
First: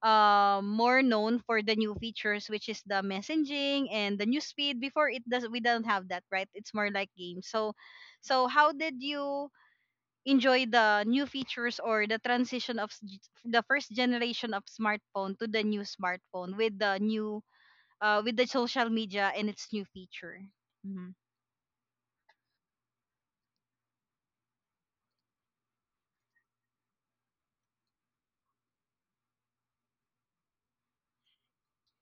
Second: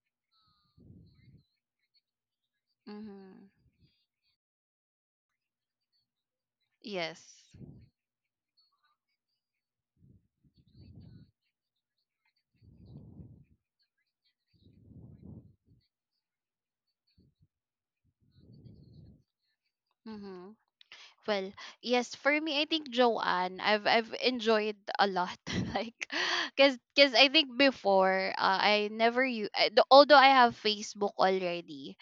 more known for the new features, which is the
Mhm.
messaging and the news feed. Before it does, we don't have that, right? It's more like
Yes.
games. So how did you enjoy the new features or the transition of the first generation of smartphone to the new smartphone with the new with the social media and its new feature?
Mhm.
hmm
Well, yes, for me I think, Joanne, I've enjoyed a lot like cuz I think before, I never you although I have Facebook already.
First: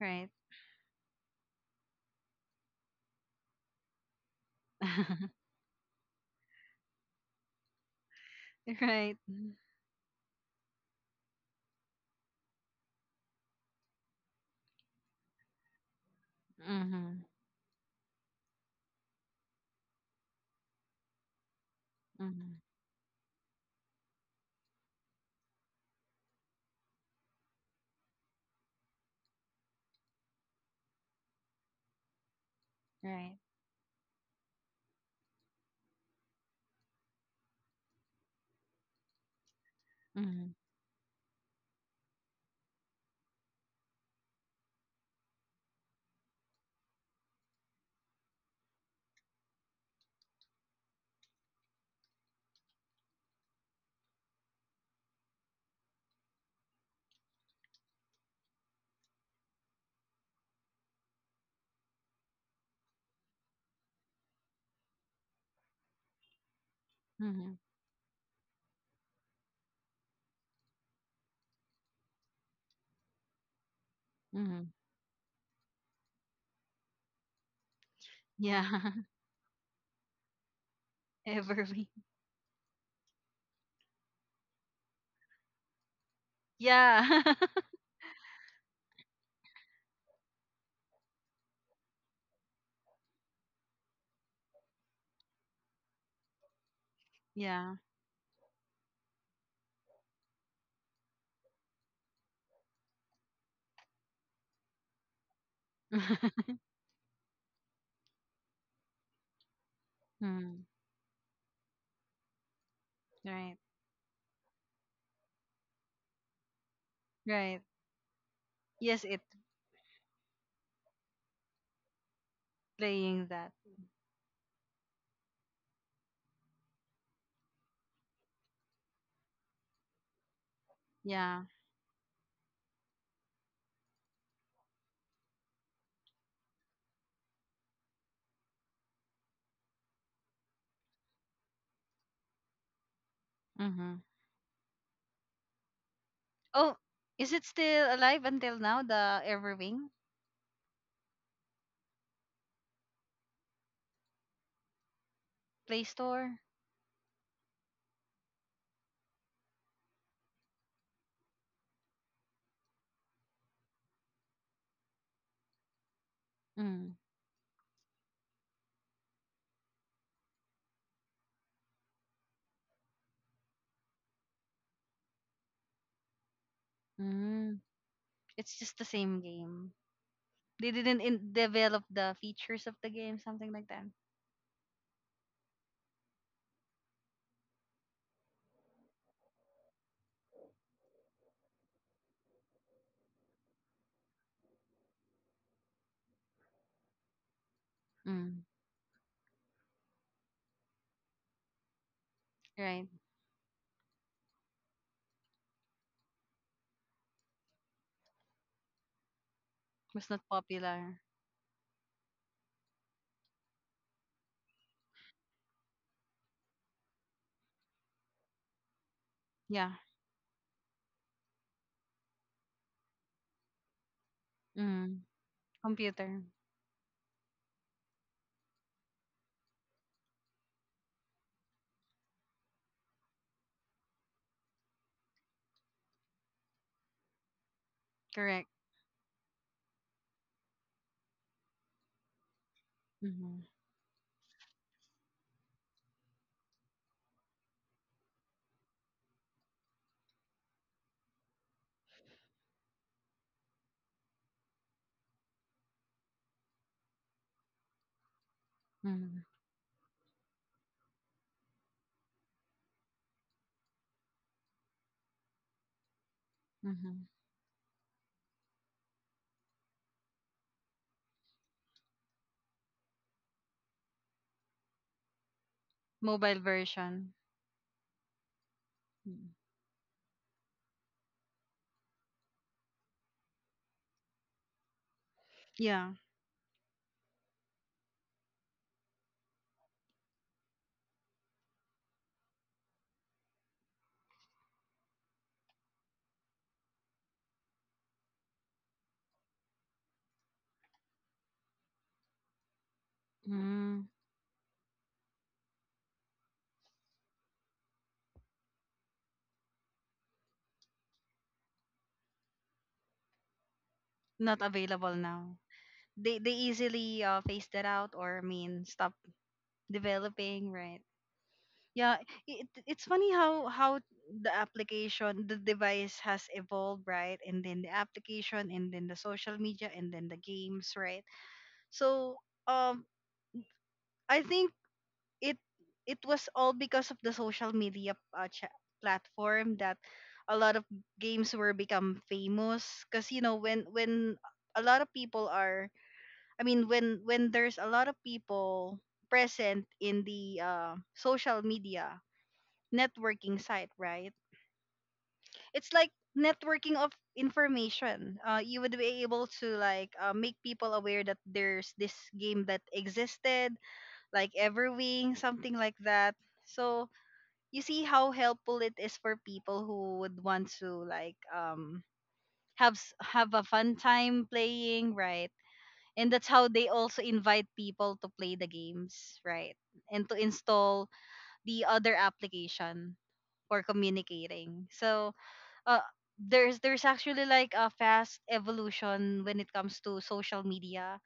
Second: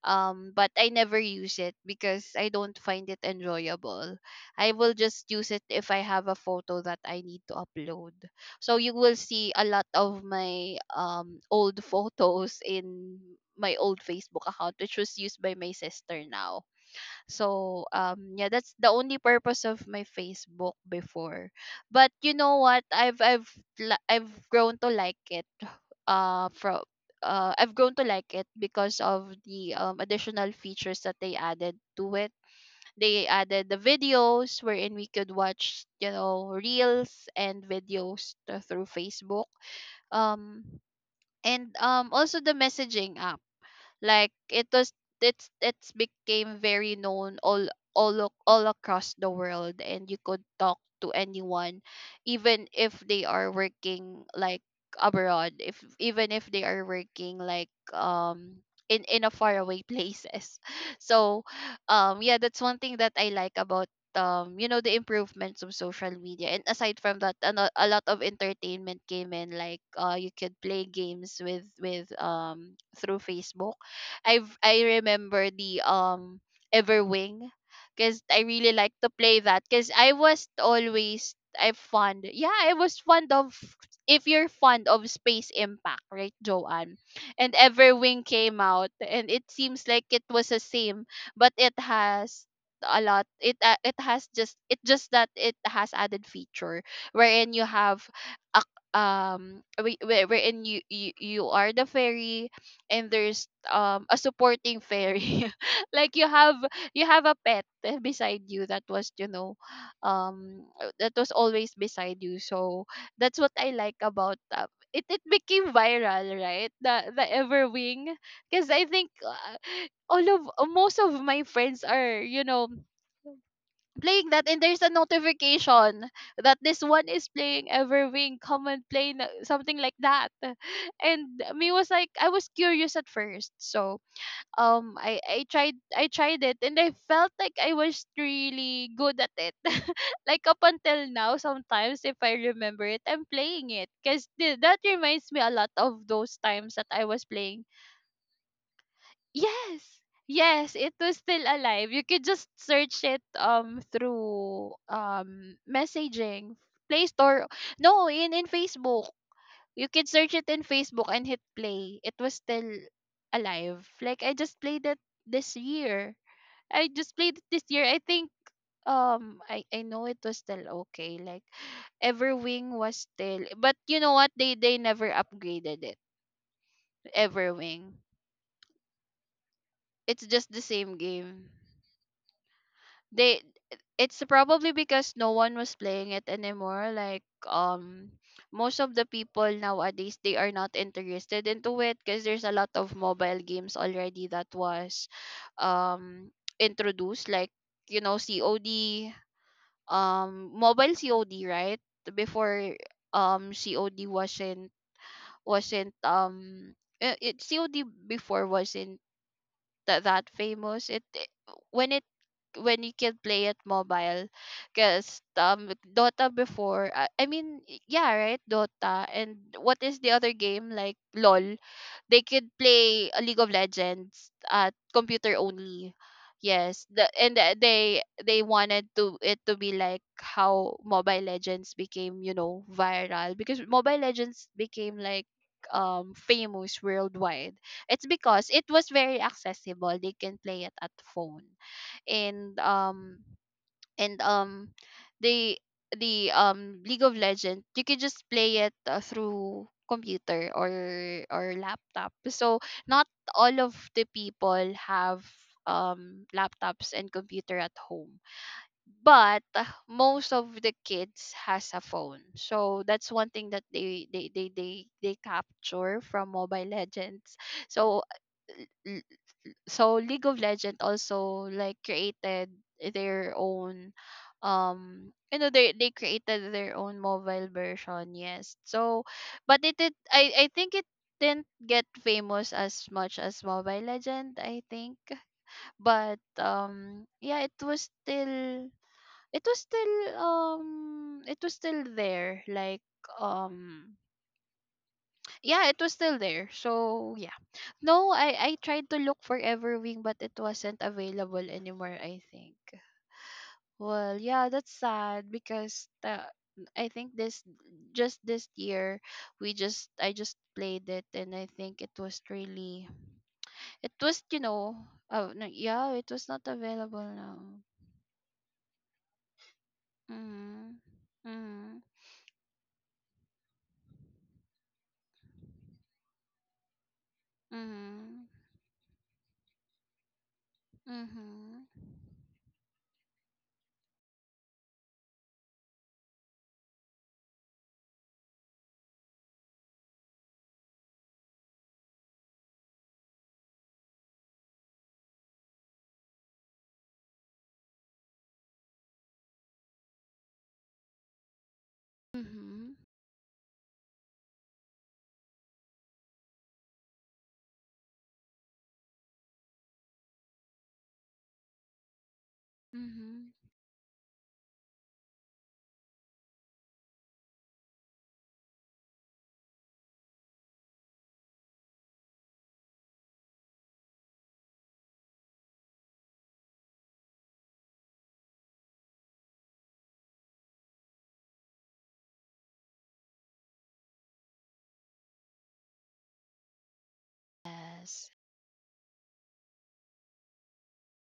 right.
But I never use it because I don't find it enjoyable. I will just use it if I have a photo that I need to upload. So you
Right.
will see a lot of my old photos in my old Facebook account, which was used by my sister now.
Mm-hmm.
So yeah, that's the only purpose of my Facebook before. But you
Mm-hmm.
know what? I've grown to like it. From I've grown to like it because of the additional features that they added to it. They
Right.
added the videos wherein we could watch, you know, reels and videos through Facebook.
Mm-hmm.
Um and also the messaging app, like it was, it's became very known, all across the world, and you could talk to anyone even if they are working, like, abroad, if even if they are working, like, in a faraway places. So yeah, that's one thing that I like about, you know, the improvements of social media. And aside from that,
Mm-hmm.
a lot of entertainment came in, like, uh, you could play games with through Facebook.
Mm-hmm.
I remember the Everwing, because I
Yeah.
really like to play that, because I was always
Ever.
I fond yeah, I was fond of, if you're fond of Space Impact, right, Joanne?
Yeah.
And Everwing came out and it seems like it was the same, but it has a lot, it has, just it just that it has added feature wherein you
Yeah.
have a wherein you you are the fairy, and there's, um, a supporting fairy. Like you have, you have a pet beside you, that was, you know,
Mm.
that was always beside you. So that's what
Right.
I like about, it it became viral, right, the
Right.
Everwing, because I
Yes,
think,
it.
all of most of my friends are, you know,
Playing that.
playing that, and there's a notification that this one is playing Everwing, come and play na- something like that. And
Yeah.
me was like, I was curious at first. So I tried, it, and I felt like I was really good at it. Like up until now sometimes if I remember it, I'm playing it,
Mm-hmm.
cuz that reminds me a lot of those times
Oh,
that I was
is it
playing.
still alive until now, the
Yes.
Everwing?
Yes, it was still alive. You could just search it, through,
Play Store?
messaging, Play Store. No, in Facebook. You could search it in Facebook and hit play. It was still alive. Like I just played it this year. I
Mm.
just played it this year, I think. I know it was still okay. Like Everwing was still, but you know what? they never upgraded it.
Mm.
Everwing.
It's just the same game.
It's just the
They
same
didn't
game.
develop the features of the game,
They
something like that.
It's probably because no one was playing it anymore. Like, most of the people nowadays, they are not interested into it because there's a lot of mobile games already that was, um introduced, like, you know,
Mm.
COD, mobile COD, right? Before,
Right.
COD wasn't it COD before wasn't
Was not
that famous.
popular.
When it, when you can play it mobile, because, Dota before, I mean, yeah, right, Dota, and
Yeah.
what is the other game, like LOL, they could play a League of Legends at
Mm.
computer only.
Computer.
Yes, they wanted to it to be like how Mobile Legends became, you know, viral, because Mobile Legends became, like, famous worldwide. It's because
Correct.
it was very accessible. They can play it at phone, and
Mm-hmm.
and um they the League of Legends, you can just play it, through computer or laptop, so not all of the people have, laptops and computer at home,
Mm-hmm.
but, most of the kids has a phone, so that's one thing that they capture from Mobile
Mm-hmm.
Legends. So, so League of Legend also like created their own, you know, they
Mobile
created their own
version.
mobile version, yes. So
Mm.
but it did I think it didn't get famous as much as Mobile Legend, I think.
Yeah.
But yeah, it was still it was still there, like, um yeah, it was still there. So yeah, no, I tried to look for Everwing, but it wasn't available anymore, I think.
Mm.
Well, yeah, that's sad because I think this, just this year, we just I just played it, and I think it was really, it was, you
Not
know,
available now.
no, yeah, it was
They
not
easily
available now.
phased that out, or I mean stop developing, right?
Mhm. Mhm.
Yeah, it's funny how the application, the device has evolved, right? And then the
Mhm.
application, and then the social media, and then the games, right?
Mhm.
So, um, I think it it was all because of the social media platform that a lot of games were become famous. Cause you know when a lot of people are, I mean when there's a lot of people present in the social media
Mhm.
networking site, right? It's like networking of information. You would be able to like make people aware that there's this game that
Mhm.
existed, like Everwing, something like that. So you see how helpful it is for people who would want to like have a fun time playing, right? And that's how they also invite people to play the games, right? And to install the other application for communicating. So uh there's actually like a
Yes.
fast evolution when it comes to social media,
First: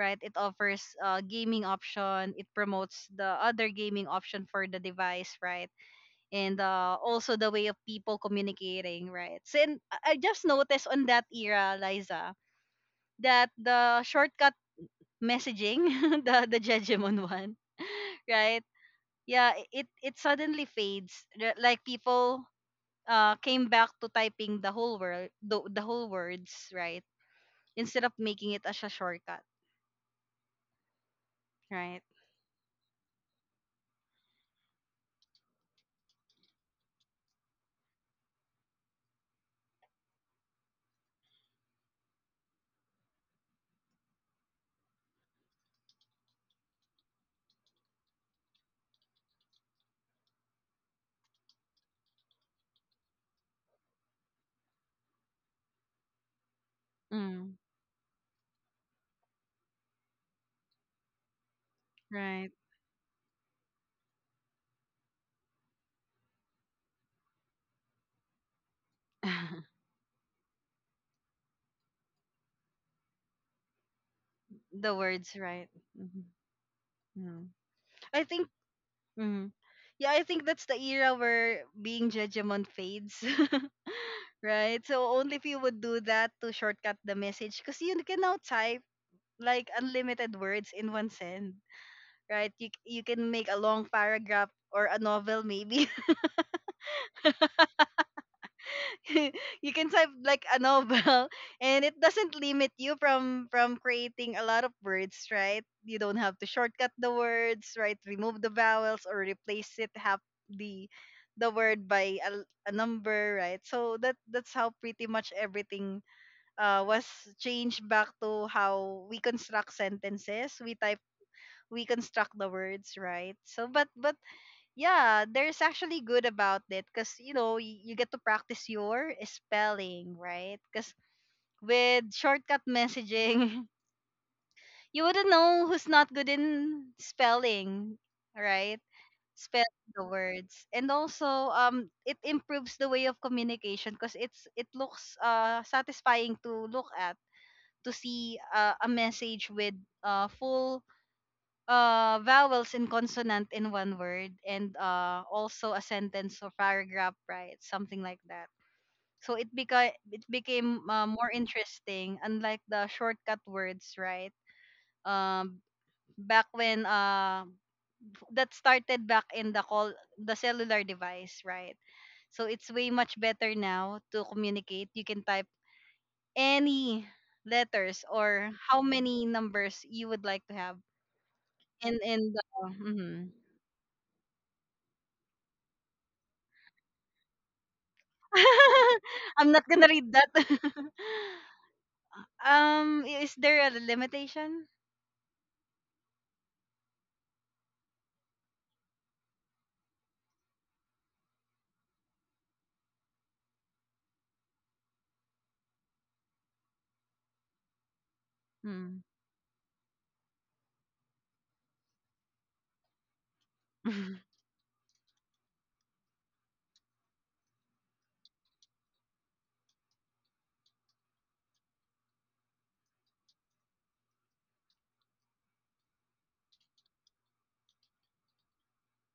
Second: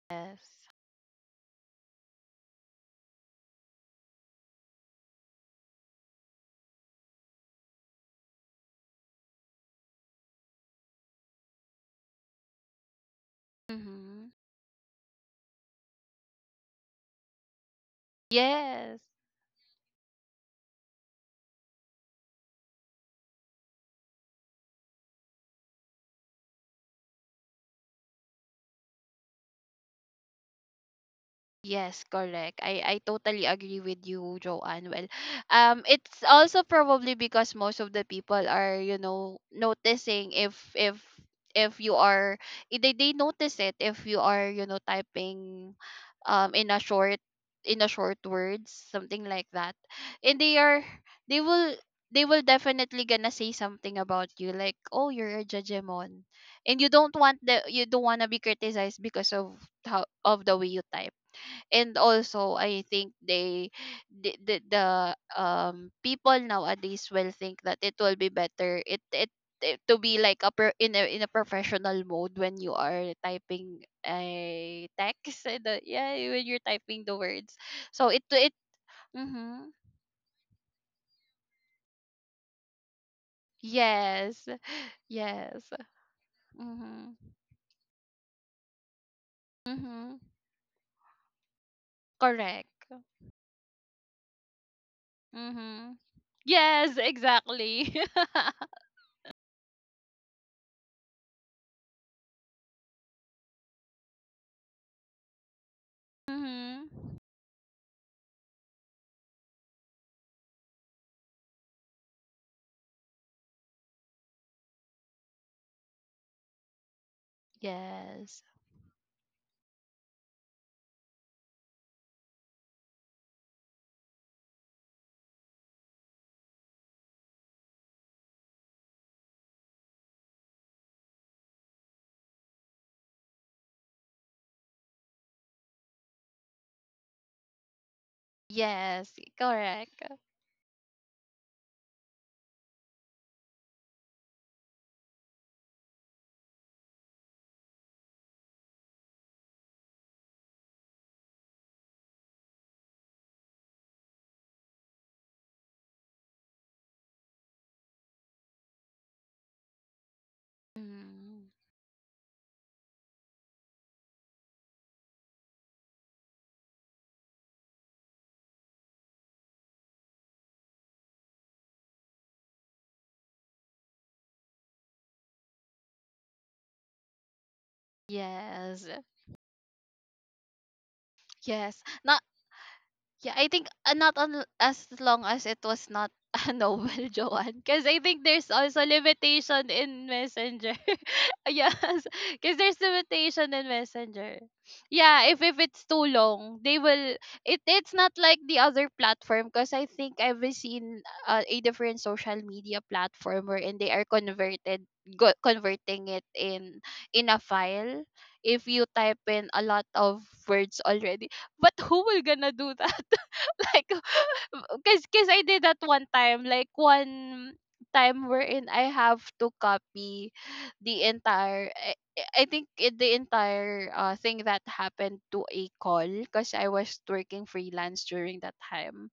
right? It
Yes.
offers gaming option, it promotes the other gaming option for the device, right? And also the way of people communicating, right? So and I just noticed on that era, Liza, that the
Mhm.
shortcut messaging, the jejemon one, right?
Yes.
Yeah, it suddenly fades. Like people came back to typing the whole word, the whole words, right? Instead of making it as a shortcut, right?
Yes, correct. I totally agree with you, Joanne. Well, it's also probably because most of the people are, you know, noticing if, if you are, they notice it if you are, you know, typing, um in a short in a short words, something like that. And they are, they will they will definitely gonna say something about you like, oh, you're a judgemon. And you don't want
Mm,
the you don't wanna be criticized because of how of the way you type. And
right.
also I think they the people nowadays will think that it will be better, it to be like a pro, in a, in a professional mode when you are typing a
The words,
text and
right?
yeah,
hmm
when you're typing the
mm
words. So
I
it
think,
it
mhm.
mm-hmm.
Yeah, I think that's the era where being judgment fades,
Yes.
right? So only if you
Yes.
would do that to shortcut
Mm-hmm.
the message, because you can now type like
Mm-hmm.
unlimited words in one send, right?
Correct.
You can make a long paragraph or a novel maybe.
Mm-hmm. Yes, exactly.
You can type like a novel, and it doesn't limit you from creating a lot of words, right? You don't have to shortcut the
Mm-hmm.
words, right, remove the vowels or replace it, have the word by a number, right? So that that's how pretty much everything was changed back
Yes.
to how we construct sentences, we type, we construct the words, right? So but yeah, there's actually good about it, because you know you get to practice your spelling, right? Because with shortcut messaging, you wouldn't know who's not good in spelling, right?
Yes,
Spelling
correct.
the words, and also it improves the way of communication because it looks satisfying to look at, to see a message with full vowels and consonant in one word, and also a sentence or paragraph, right, something like that. So it became, more
Mm,
interesting unlike the shortcut words, right? um Back when that started back in the call, the cellular device, right? So it's way much better now to communicate. You can type any letters or how
yes,
many numbers you would like to have
yes. Not,
in the mhm.
yeah, I think, not on, as long as it was not a Noel, Joanne. Because I think there's also
I'm not
limitation
gonna
in
read that.
Messenger. Yes, because there's
Is
limitation
there
in
a
Messenger.
limitation?
Yeah, if it's too long, they will. It's not like the other platform. Because I think I've seen, a different social media platform wherein they are converted, go, converting it in a file. If you
Hmm.
type in a lot of words already, but who will gonna do that? Like because I did that one time, like one time, wherein I have to copy the entire, I think it, the entire, thing that happened to a call, because I was working freelance during that time,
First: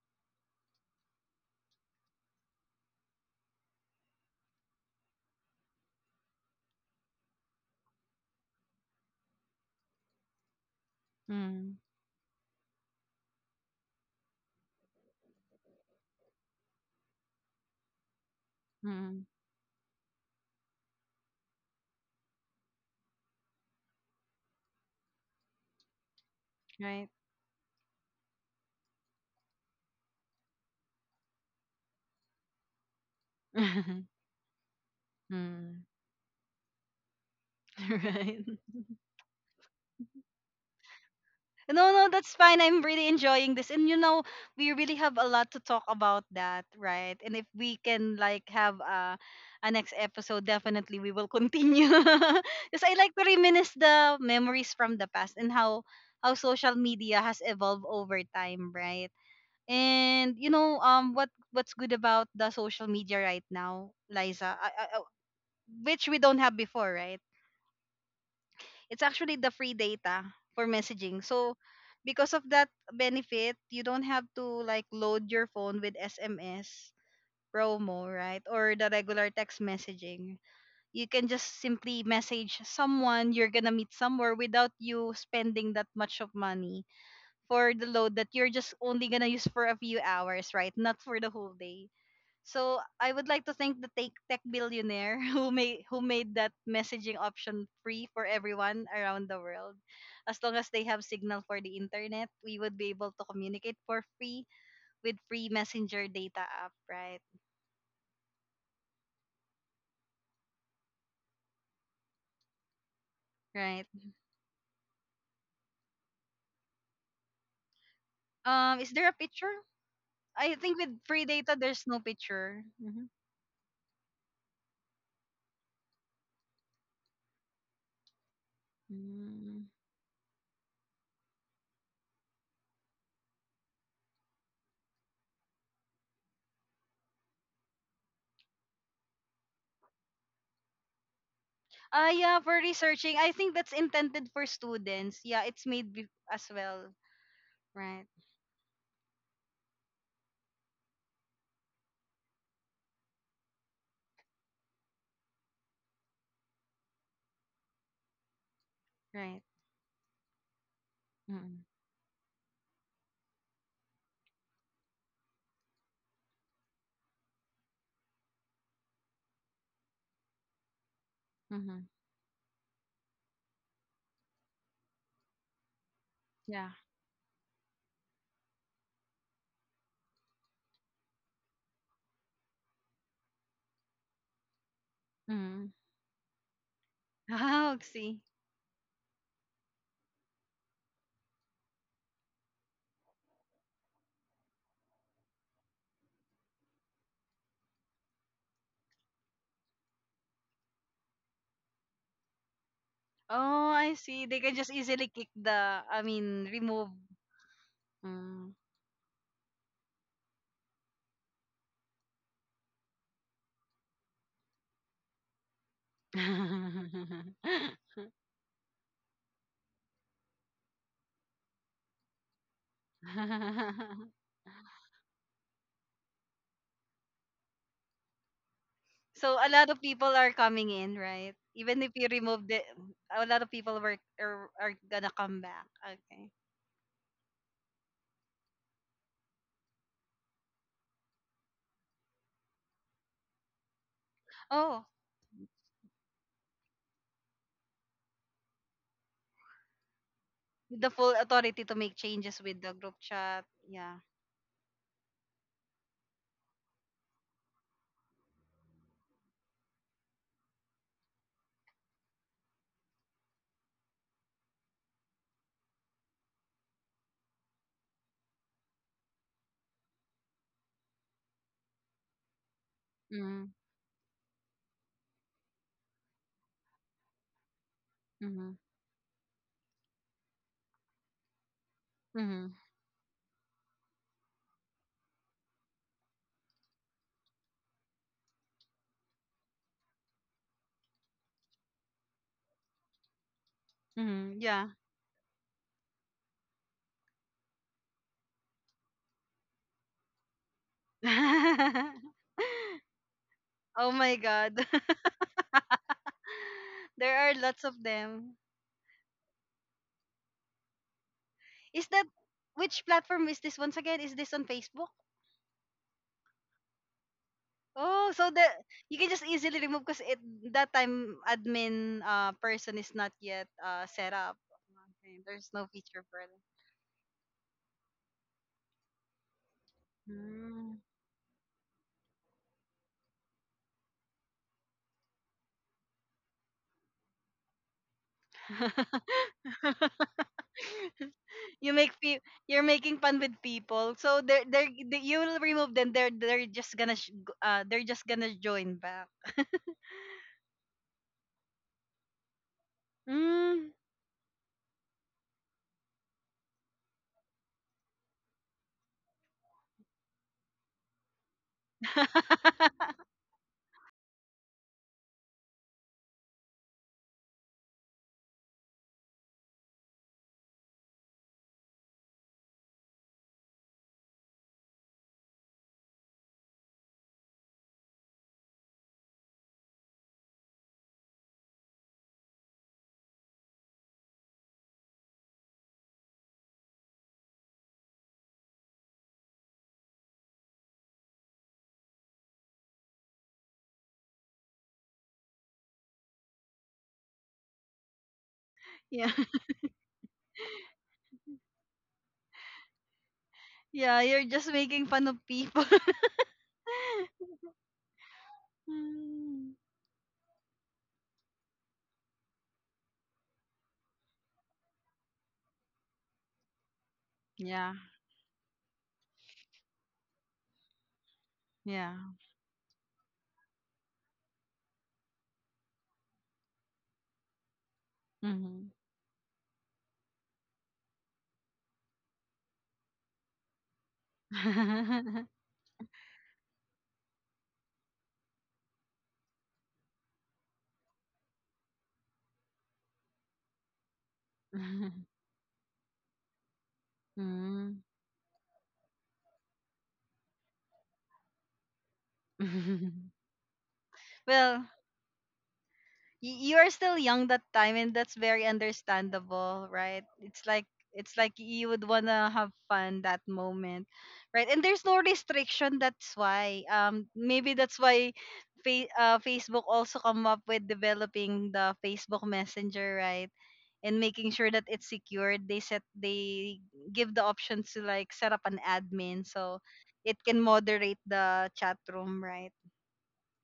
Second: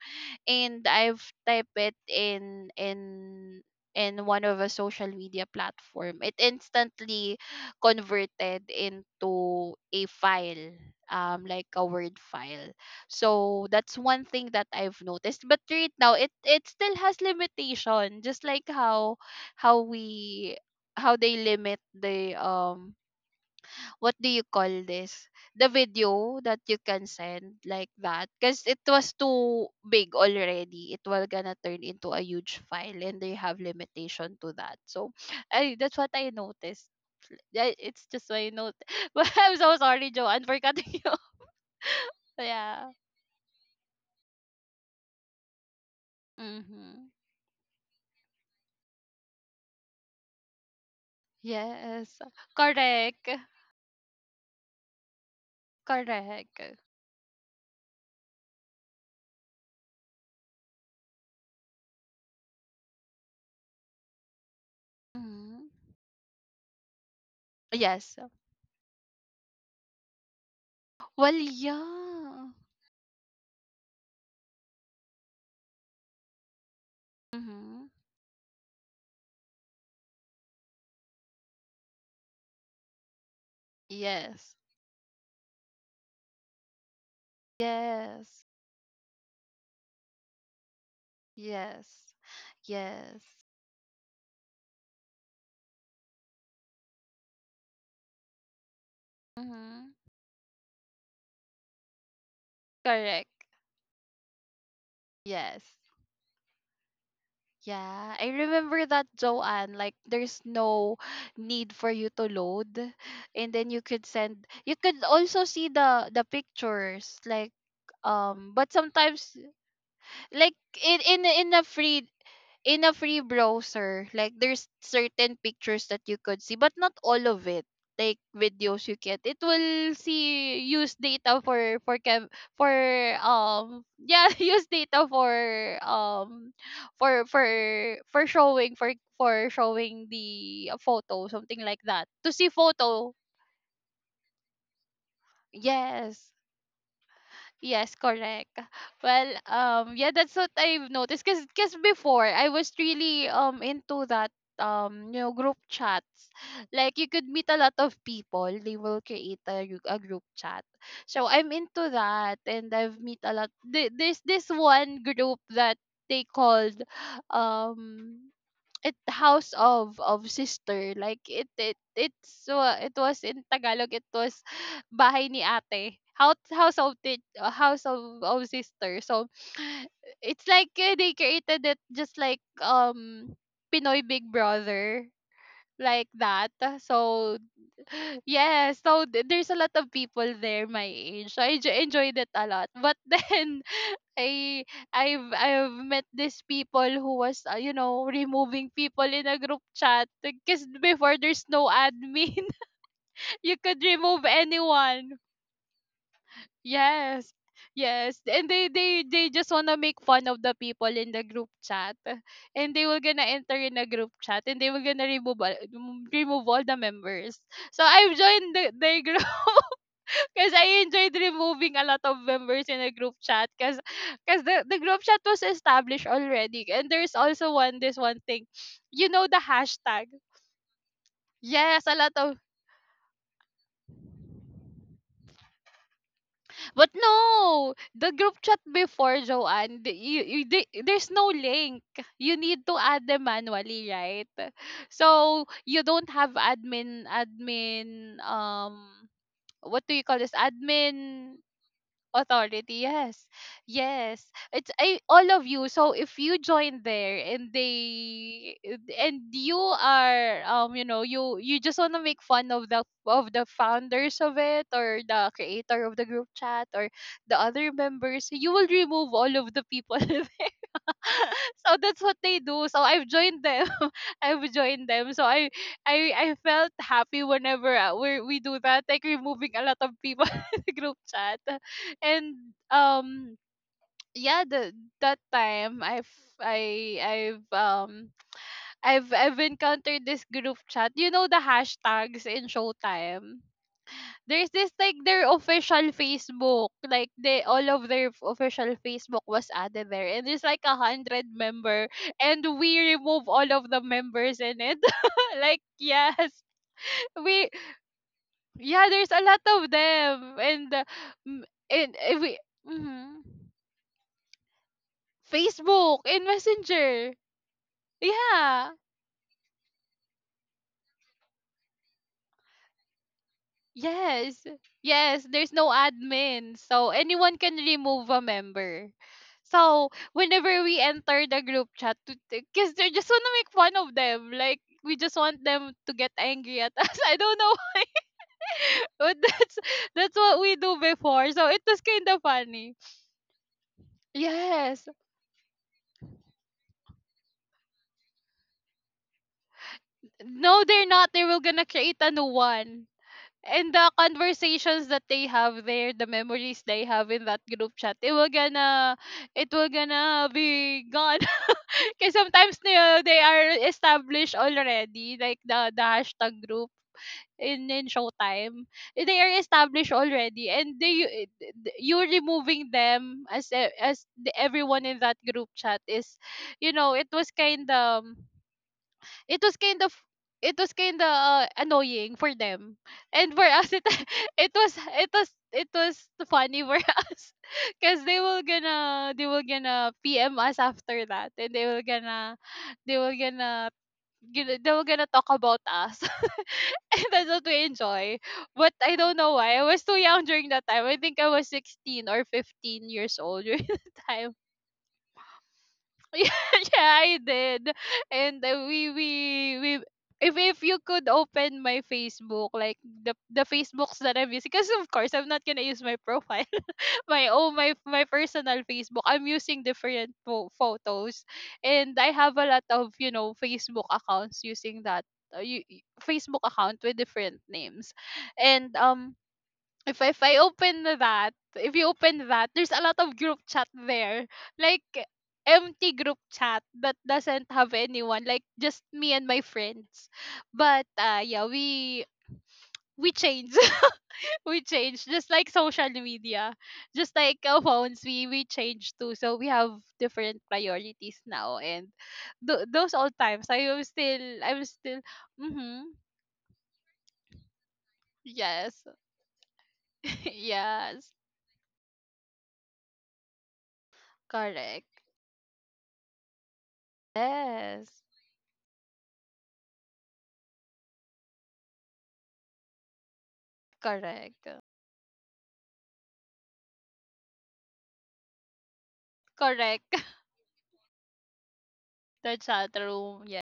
and I've typed it in, one of a social media platform. It instantly converted into a file, like
Hmm.
a Word file. So that's one thing that I've noticed. But right now, it still has limitation, just like how
Hmm.
how we how they limit the, um, what do you call this, the video that you can
Right.
send, like that, because it was too big already, it will gonna turn into a huge file, and they have limitation to that. So
Hmm.
that's what I noticed. Yeah, it's just
Right.
my note. But I'm so sorry, Joanne, for cutting you off.
No, no, that's fine. I'm
Yeah.
really enjoying this, and you know, we really have a lot to talk about that,
Mm-hmm.
right? And if we can like have a next episode, definitely we will continue.
Yes.
Because I like to
Correct.
reminisce the memories from the past and how
Correct.
social media has evolved over time, right? And you know, what what's good about the social media right now, Liza,
Mm-hmm.
which we don't have before, right?
Yes.
It's actually the free data for messaging.
Well,
So because of
yeah.
that benefit, you don't have to like load your phone with SMS
Mm-hmm.
promo, right? Or the regular text messaging. You can just simply message someone you're gonna meet somewhere
Yes.
without you spending that much of money for the load that
Yes.
you're just only gonna use for a few hours, right? Not for the whole day.
Yes.
So I
Yes.
would like to thank the tech billionaire who made that messaging option free for everyone around the world.
Mhm.
As long as they have signal for the internet, we would be able to
Correct.
communicate for free with free
Yes.
messenger data app, right?
Yeah, I remember that, Joanne. Like, there's no need for you to load, and then you
Right.
could send. You could also see the pictures, like. But
Is there a
sometimes,
picture?
like,
I think with free
in
data
a
there's no
free,
picture. Mhm.
browser, like, there's certain pictures that you could see, but not all of it. Like videos you get, it
Mm.
will see use data for cam for yeah use data um for for for showing the photo, something like that,
Ah,
to
yeah,
see
for
photo
researching. I think that's intended for students. Yeah, it's made
yes.
as well.
Yes,
Right.
correct. Well, yeah, that's what I've noticed. 'Cause before I was really into that you know group chats. Like you could meet a lot of people. They will create
Right.
a, a group chat. So I'm
Mm-hmm.
into that, and I've meet a lot. There's this one group that they called um it house of sister, like
Mm-hmm.
it was in Tagalog, it was bahay ni ate, house
Yeah.
house of house of sister. So it's like they created it just like Pinoy Big Brother,
Mm-hmm.
like that. So
Oh, see.
yes, so there's a lot of people there my age, so I enjoyed it a lot, but then I I've met these people who was you know removing people in a group chat because before there's no admin. You
Oh,
could
I
remove
see. They can just easily
anyone.
kick the, I mean, remove.
Yes. Yes, and
Mm.
they just wanna make fun of the people in the group chat, and they were gonna enter in a group chat, and they were gonna remove all the members. So I've joined the, their group. 'Cause I enjoyed removing a lot of members in a group chat, 'cause the group chat was established already. And there's also one this one thing, you know
So
the
a lot of
hashtag?
people are coming in, right? Even
Yes,
if
a
you
lot of,
remove a lot of people were are gonna come back. Okay.
but no! The group chat before, Joanne, there's no link. You need to add them manually, right?
Oh,
So, you don't have what do you call this?
the full
Admin
authority to make changes with the
authority,
group
yes.
chat. Yeah.
Yes, it's I, all of you, so if you join there and they and you are you know you just want to make fun of the founders of it or the creator of the group chat or the other members, you will remove all of the people. So that's what they do, so I've joined
Mm-hmm.
them. I've joined them, so I felt happy whenever we
Mm-hmm.
do that, like removing a lot of people in the group chat. And
Mm-hmm.
um yeah, the that time I've I I've encountered this group chat, you know, the hashtags in Showtime.
Mm-hmm.
There's this
Yeah.
like their official Facebook, like they all of their official Facebook was added there, and there's like a hundred member, and we remove all of the
Oh my
members in
God.
it. Like yes,
There are
we
lots of them.
yeah, there's a lot of them, and m-
Is that
we
which
mhm.
platform is this once again? Is this on Facebook?
Facebook and Messenger,
Oh, so the
yeah.
you can just easily remove because it that time admin person is not yet set up.
Yes.
Okay,
Yes,
there's
there's
no
no
feature for that.
admin. So anyone can remove a member. So whenever we
Mm.
enter the group chat, because they just want to make fun of them. Like we just want them to get angry at us. I don't know. But that's what we do before. So it
you
was
make
kind of
pe- you're
funny.
making fun with people, so
Yes.
you will remove them. They're just gonna sh- g- they're just gonna join back.
No, they're not. They were gonna create a new one. And
Mm.
the conversations that they have there, the memories they have in that group chat, it will gonna be gone. Because sometimes they are established already, like the hashtag group in Showtime. Eh, they are established already, and they you removing them as as the, everyone in that group chat is, you know, it was kind of it was kind of it was kind of annoying for them, and for us it it was it was funny for us, because they will gonna pm us after that, and they will gonna they were gonna talk about us. And that's what we enjoy. But I
Yeah,
don't know why, I was too young during that time. I think I was 16 or 15 years old during the
yeah, you're
time.
just making fun of people.
Yeah, I did. And uh, we we
Mm.
we if you could open my Facebook, like the Facebooks that I'm using, because of course I'm not gonna use my profile, my oh my
Yeah,
my personal Facebook. I'm using different photos,
yeah.
and I have a lot of you know Facebook accounts using that uh, you, Facebook account with different names, and
Mhm.
if I open that, if you open that, there's a lot of group chat there. Like empty group chat that doesn't have anyone, like just me and my friends. But yeah, we change. We change, just like social media. Just like our
Mm.
phones, we change too. So we have different priorities now. And those old times, I
Well,
was still mhm
you are still young that time and that's very
yes.
understandable, right? It's like
Yes.
you would want to have fun that moment. Right? And there's no
Correct.
restriction, that's why. Um, maybe that's
Yes.
why Facebook also come up with developing the Facebook Messenger, right? And making
Correct.
sure that it's secured, they set they give the option to like set up an admin, so
Correct.
it can moderate the chat room,
The
right?
chat room. Yeah.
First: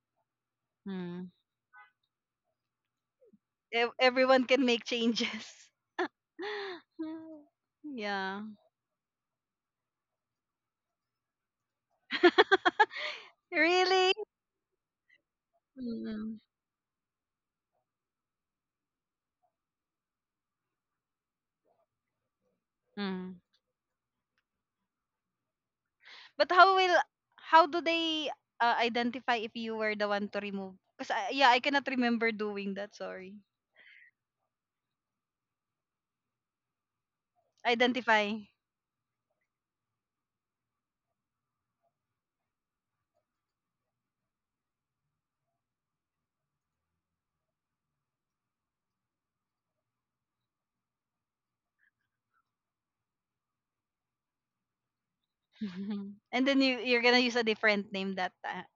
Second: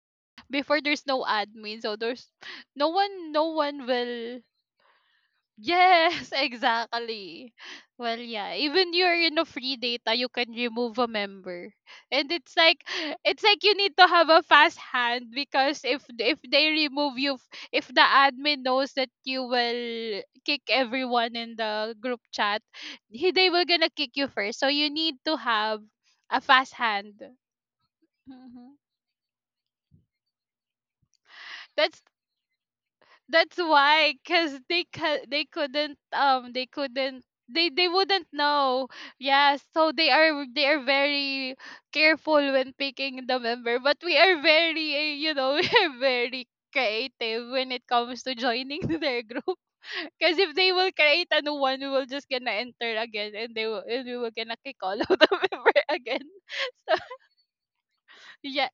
Before there's no
Mm.
admin, so there's no one will,
Everyone can make changes.
yes, exactly. Well,
Yeah.
yeah, even you're in a free data, you can remove a member. And it's like you need to
Really.
have a fast hand, because if
Mm.
they remove you if the admin knows that you will kick everyone in the group chat, he
Mm.
they will gonna kick you first. So you need to have a
But
fast
how will,
hand.
how do they
Mhm.
identify if you were the one to remove, because yeah, I cannot
That's
remember doing that, sorry.
that's why, cause they couldn't they couldn't they wouldn't
Identify.
know. Yeah, so they are very careful when picking the member, but we are very you know we are very creative when it comes to joining their group. Cause if they will create a new one, we will just gonna enter again, and they will and we will gonna kick all of the member again.
And then
So,
you you're gonna use a different name that time
yeah,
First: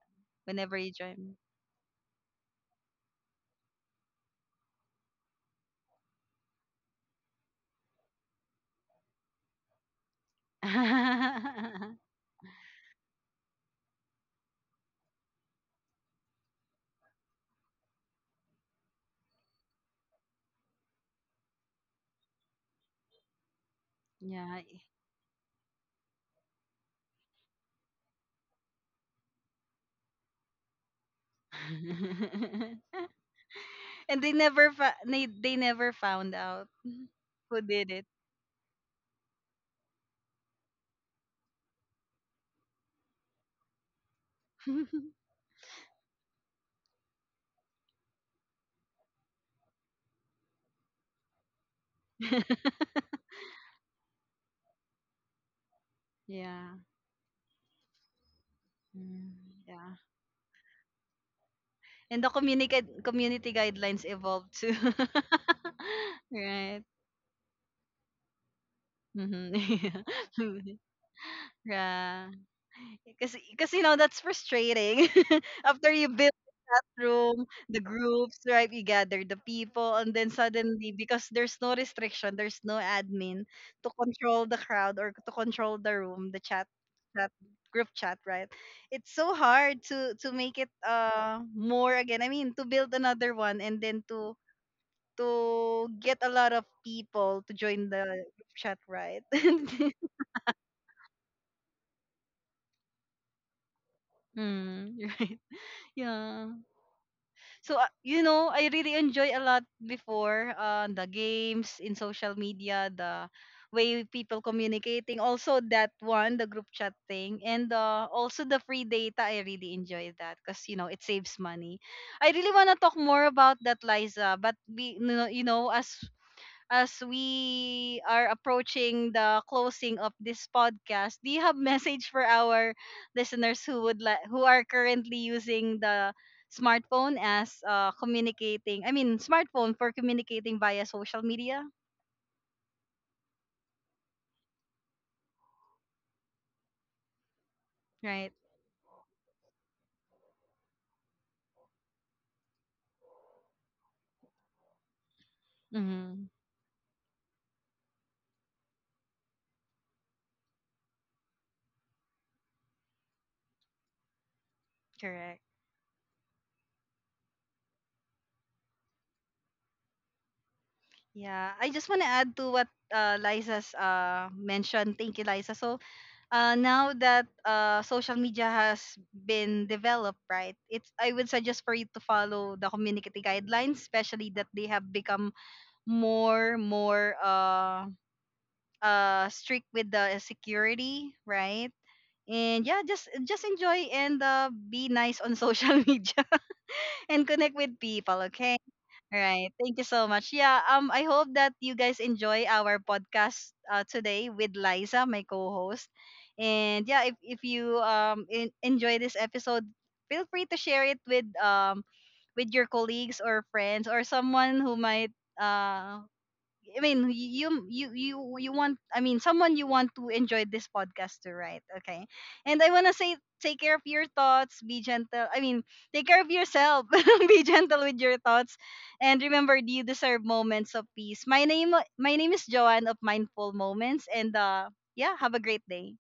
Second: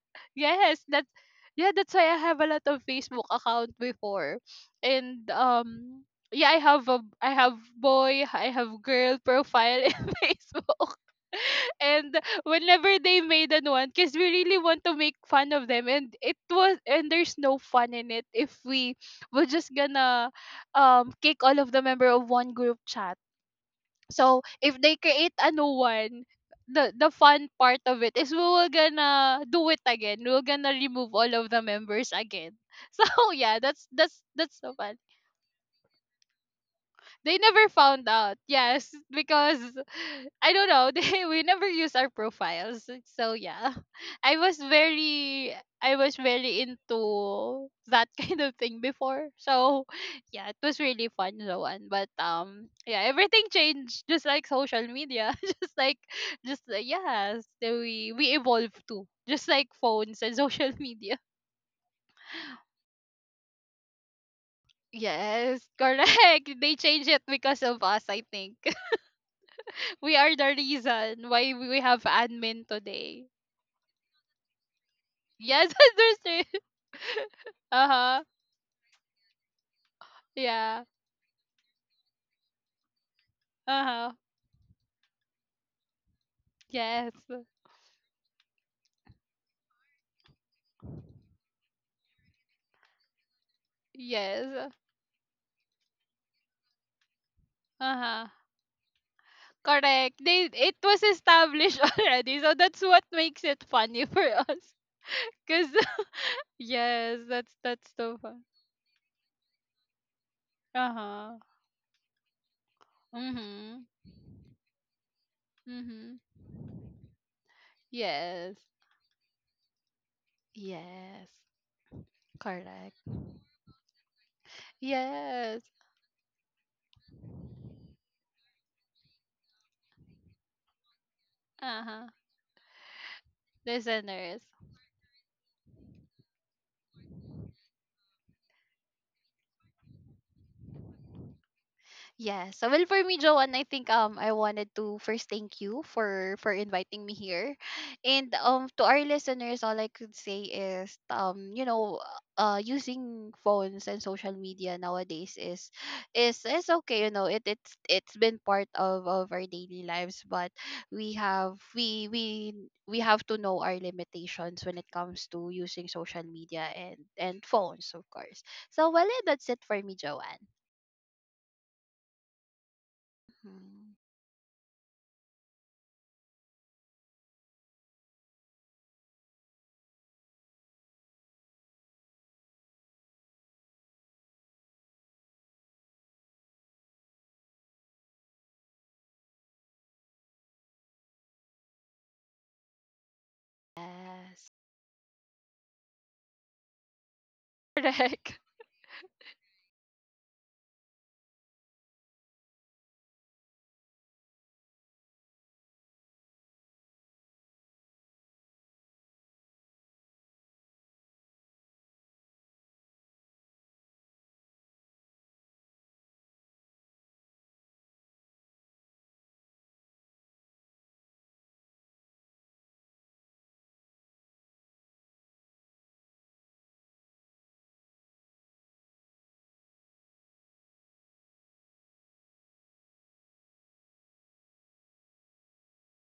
whenever
yes,
you
that's
join.
yeah, that's why I have a lot of Facebook account before. And yeah, I have boy, I have girl profile in Facebook. And whenever they made an one, because we really want to make fun of them, and it was and there's no fun in it if we're just gonna kick all of the member of one group chat. So
Yeah.
if they create a new one, the fun part of it is we will gonna do it again. We're gonna remove all of the members again. So yeah,
And they
that's so
never
fun.
they never found out
They
who
never
did
found
it.
out. Yes, because I don't know. They, we never use our profiles. So yeah, I was very I was very into that kind of thing before. So yeah, it was really fun, Zoan. But yeah, everything changed, just like social media, just
Yeah.
like yes, we evolve too,
Mm,
just like
yeah.
phones and social media.
And the community guidelines evolved too.
Yes, correct. They
Right.
change it because of us, I think.
Mm-hmm.
We are the reason why we have
Yeah.
admin today.
Because you know that's frustrating.
Yes,
After you build
understand.
that room, the
Uh huh.
groups, right? You gather the people, and then
Yeah.
suddenly because there's no restriction, there's no admin
Uh
to
huh.
control the crowd or to control the room, the chat,
Yes.
chat group chat, right? It's so hard to make it more again. I mean, to build another one and then to
Yes.
get a lot of people to join
Uh
the
huh.
group chat, right?
Correct. They it was established already, so that's what makes it funny for us.
Mm, right.
Cause
Yeah.
yes,
So
that's so
you
fun.
know, I really enjoy a lot before
Uh
the
huh.
games in social media, the
Mhm.
way people communicating, also that
Mhm.
one, the group chat thing, and also
Yes.
the free data. I really enjoy that because you know it
Yes.
saves money. I really wanna talk
Correct.
more about that, Liza, but we, you know,
Yes.
as we are approaching the closing of this podcast, do you have
Uh huh.
message for our listeners who would like
Listeners.
who are currently using the smartphone as communicating? I mean, smartphone for communicating via social media,
Yes. So, well, for me, Joanne, I think I wanted to first thank you for inviting me here,
right?
and to our listeners, all I could say is you know using phones and social media nowadays
Mm-hmm.
is okay. You know it's been part of our daily lives, but we have we we we have to know our limitations when it comes
Correct.
to using social media and phones, of course. So, well, yeah, that's it for me, Joanne.
Yeah, I just want to add to what Liza's
Mhm.
mentioned. Thank you, Liza. So, now that social media has been developed, right? It's I would suggest for you to follow the community guidelines, especially that they have become more strict with the security, right? And yeah, just enjoy and
Yes.
be nice on social media, and connect with people,
Correct.
okay? Right. Thank you so much. Yeah, um, I hope that you guys enjoy our podcast today with Liza, my co-host. And yeah, if you enjoy this episode, feel free to share it with your colleagues or friends or someone who might uh I mean, you want I mean someone you want to enjoy this podcast to, right? Okay, and I wanna say take care of your thoughts, be gentle. I mean, take care of yourself, be gentle with your thoughts, and remember you deserve moments of peace. My name is Joanne of Mindful Moments, and yeah, have a great day.